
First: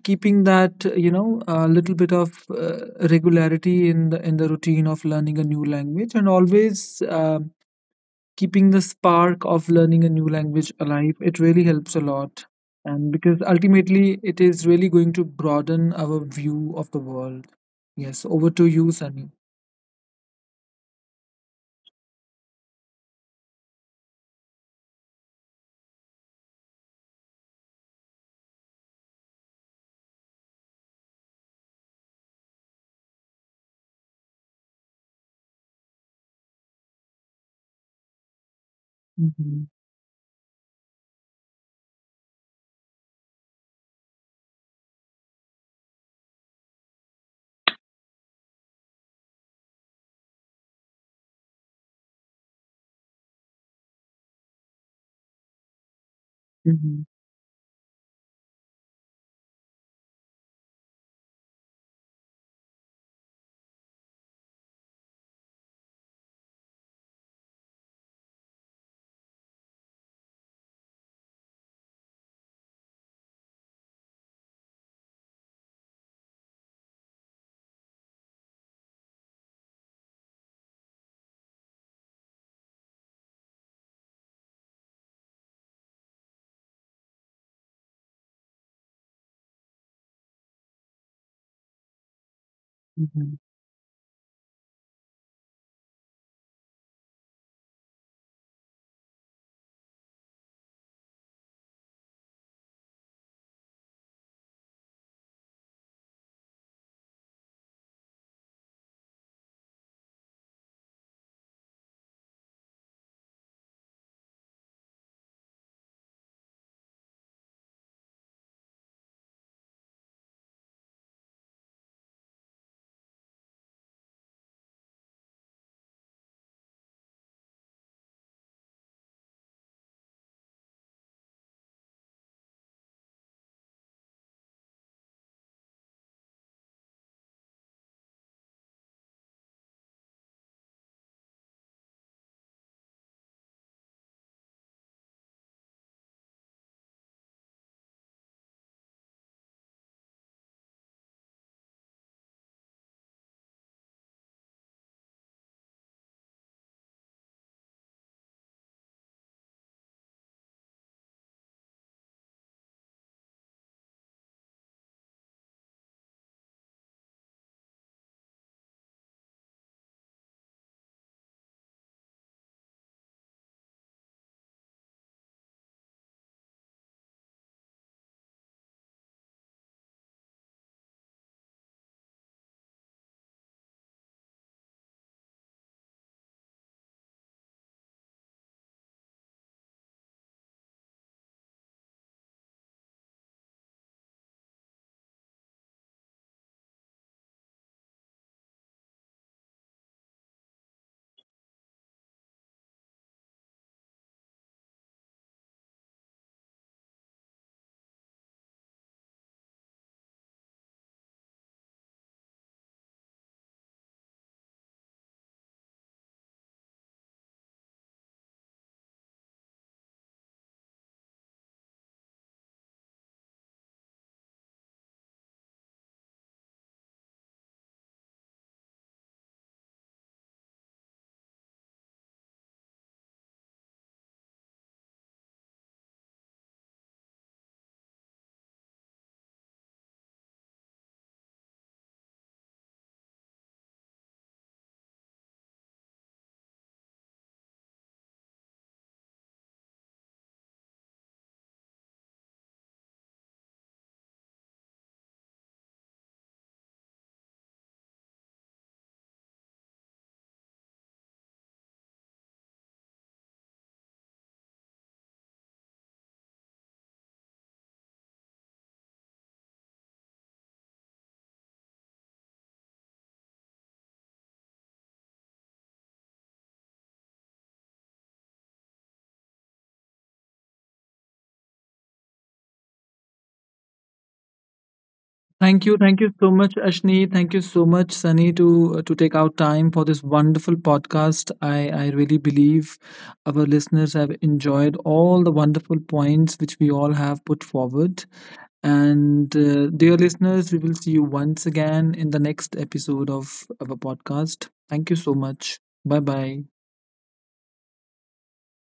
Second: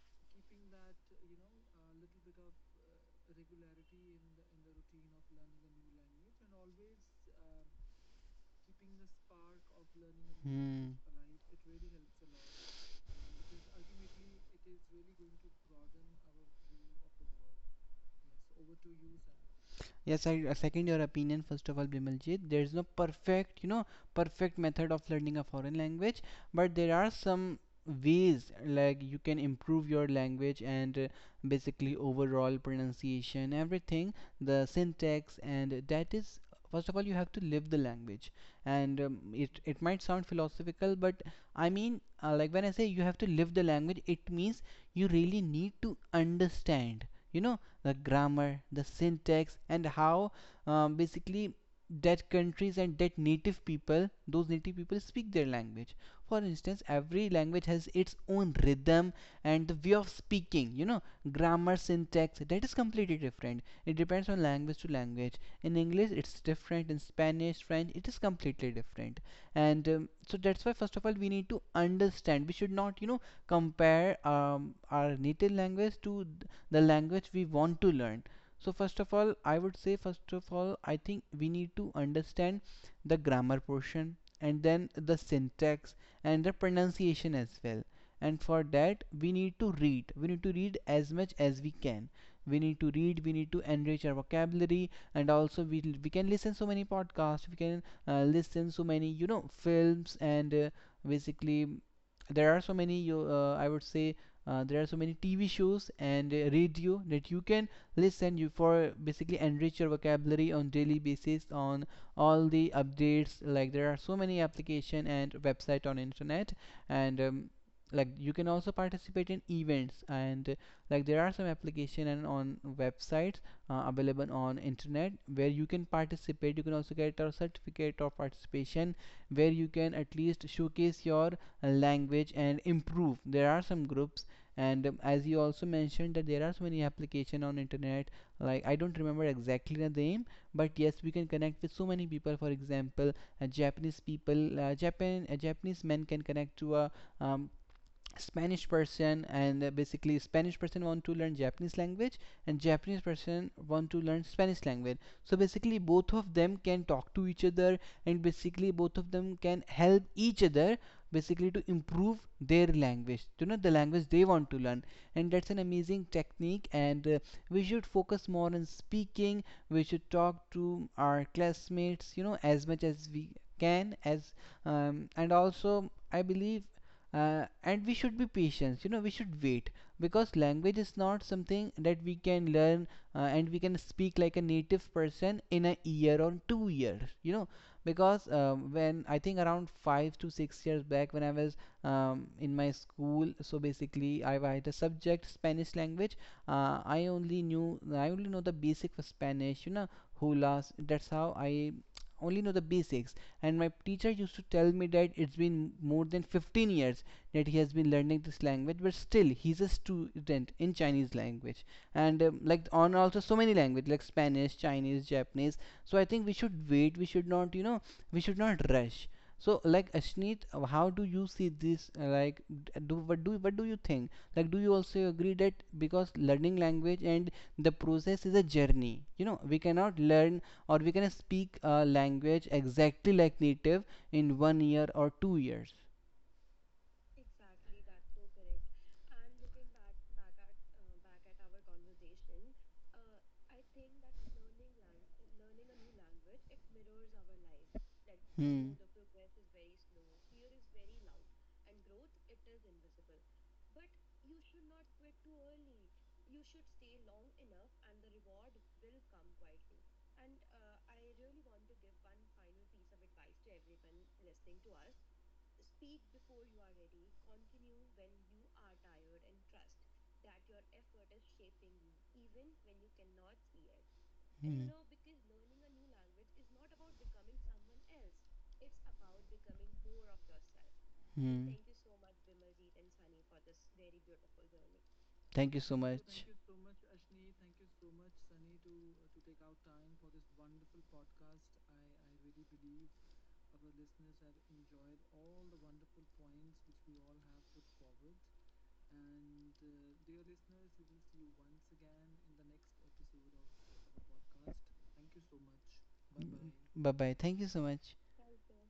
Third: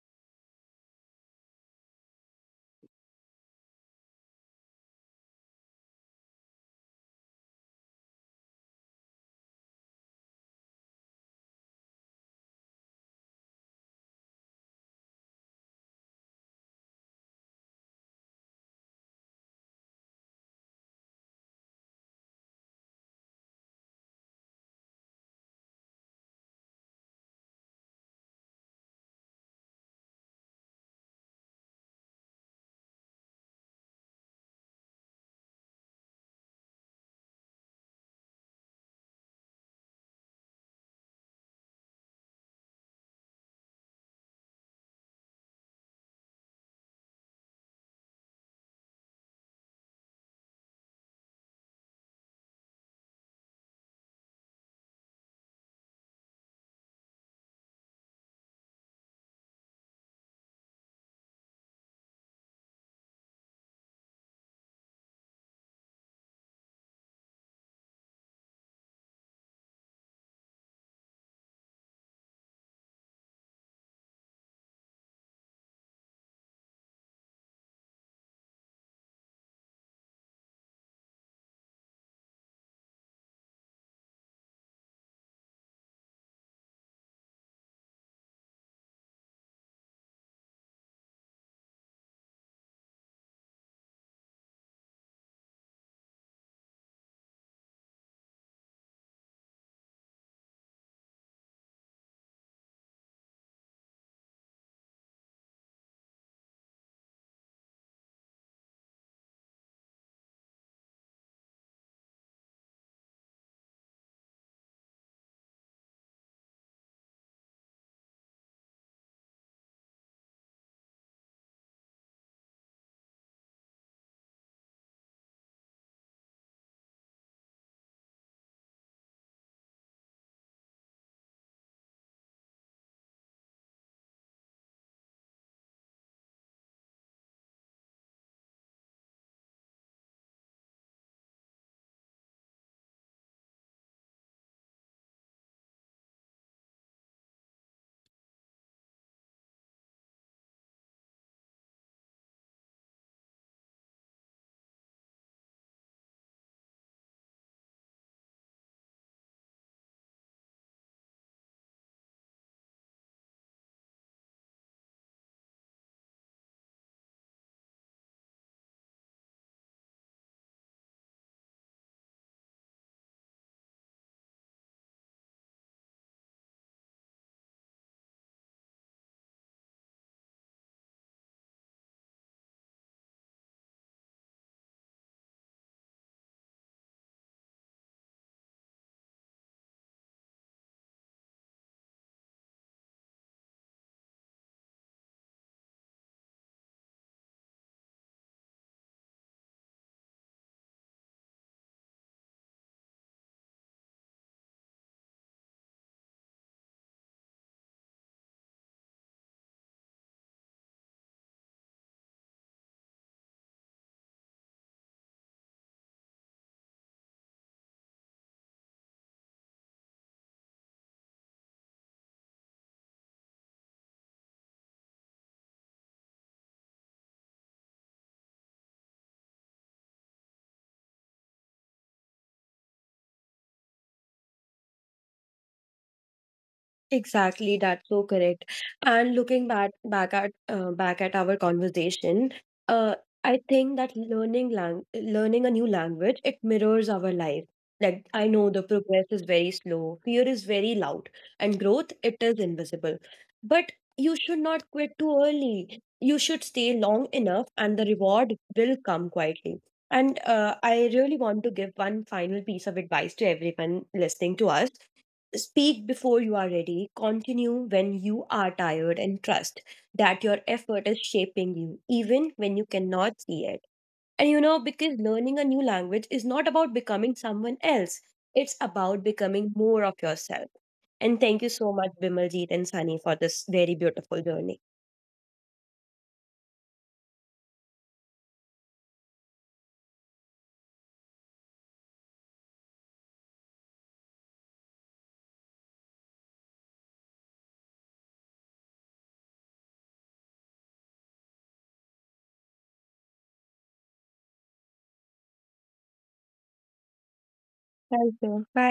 Speaker 1: Keeping that, a little bit of regularity in the routine of learning a new language, and always keeping the spark of learning a new language alive. It really helps a lot, and because ultimately it is really going to broaden our view of the world. Yes, over to you, Sunny.
Speaker 3: yes, I second your opinion. First of all, Bimaljit, there is no perfect method of learning a foreign language, but there are some ways like you can improve your language and basically overall pronunciation, everything, the syntax, and that is, first of all, you have to live the language. And it
Speaker 1: hmm
Speaker 3: it might sound philosophical, but I mean like when I say you have to live the language, it means you really need to understand the grammar, the syntax, and how basically that countries and that native people those native people speak their language. For instance,
Speaker 1: hmm
Speaker 3: every language has its own rhythm and the way of speaking, grammar, syntax, that is completely different. It depends on language to language. In English, it's different. In Spanish, French, it is completely different. And so that's why, first of all, we need to understand, we should not compare our native language to the language we want to learn. So first of all, I think we need to understand the grammar portion, and then the syntax, and the pronunciation as well. And for that, we need to read as much as we can. We
Speaker 1: hmm
Speaker 3: need to enrich our vocabulary. And also, we can listen so many podcasts. We can listen so many films, and basically there are so many you I would say there are so many TV shows, and radio, that you can listen you for basically enrich your vocabulary on daily basis, on all the updates. Like there are so many application and website on internet, and like you can also participate in events, and like there are some application and on websites available on internet, where you can participate, you can also get a certificate of participation, where you can at least showcase your language and improve. There are some groups, and as you also mentioned that there are so many application on internet, like I don't remember exactly the name, but yes, we can connect with so many people. For example, japanese people japan Japanese men can connect to a um, Spanish person, and basically Spanish person want to learn Japanese language, and Japanese person want to learn Spanish language. So basically, both of them can talk to each other, and basically, both of them can help each other, basically to improve their language, the language they want to learn. And that's an amazing technique, and we should focus more on speaking. We should talk to our classmates, as much as we can, as and also I believe, and we should be patient, we should wait, because language is not something that we can learn, and we can speak like a native person in a year or two years. Because when I think around 5 to 6 years back, when I was in my school, so basically I had a subject Spanish language. I only know the basic for Spanish, hulas, that's how I only know the basics. And my teacher used to tell me that it's been more than 15 years that he has been learning this language, but still he's a student in Chinese language. And like on also so many language, like Spanish, Chinese, Japanese. So I think we should wait, we should not rush. So like Ashneet, how do you see this? Like do what do what do you think? Like do you also agree that because learning language and the process is a journey, we cannot learn, or we can speak a language exactly like native, in 1 year or 2 years.
Speaker 2: Exactly, that's so correct. And looking back back at our conversation, uh, I think that learning a new language, it mirrors our life. Like I know the
Speaker 3: Hmm.
Speaker 2: progress is very slow, fear is very loud, and growth, it is invisible. But you should not quit too early. You should stay long enough, and the reward will come quietly. And I really want to give one final piece of advice to everyone listening to us. Speak before you are ready, continue when you are tired, and trust that your effort is shaping you, even when you cannot see it. And you know,
Speaker 3: Hmm.
Speaker 2: because learning a new language is not about becoming someone else, it's about becoming more of yourself. And thank you
Speaker 3: Hmm.
Speaker 2: so much, Bimaljeet and Sunny, for this very beautiful journey.
Speaker 3: Thank you
Speaker 1: Thank you,
Speaker 3: so, yes, much.
Speaker 1: so much, Ashni. Thank you so much, Sunny, to take out time for this wonderful podcast. I really believe our listeners have enjoyed all the wonderful points which we all have put forward. And dear listeners, we will see you once again in the next episode of our podcast. Thank you so much. Bye bye.
Speaker 3: Bye bye. Thank you so much.
Speaker 2: Thank you.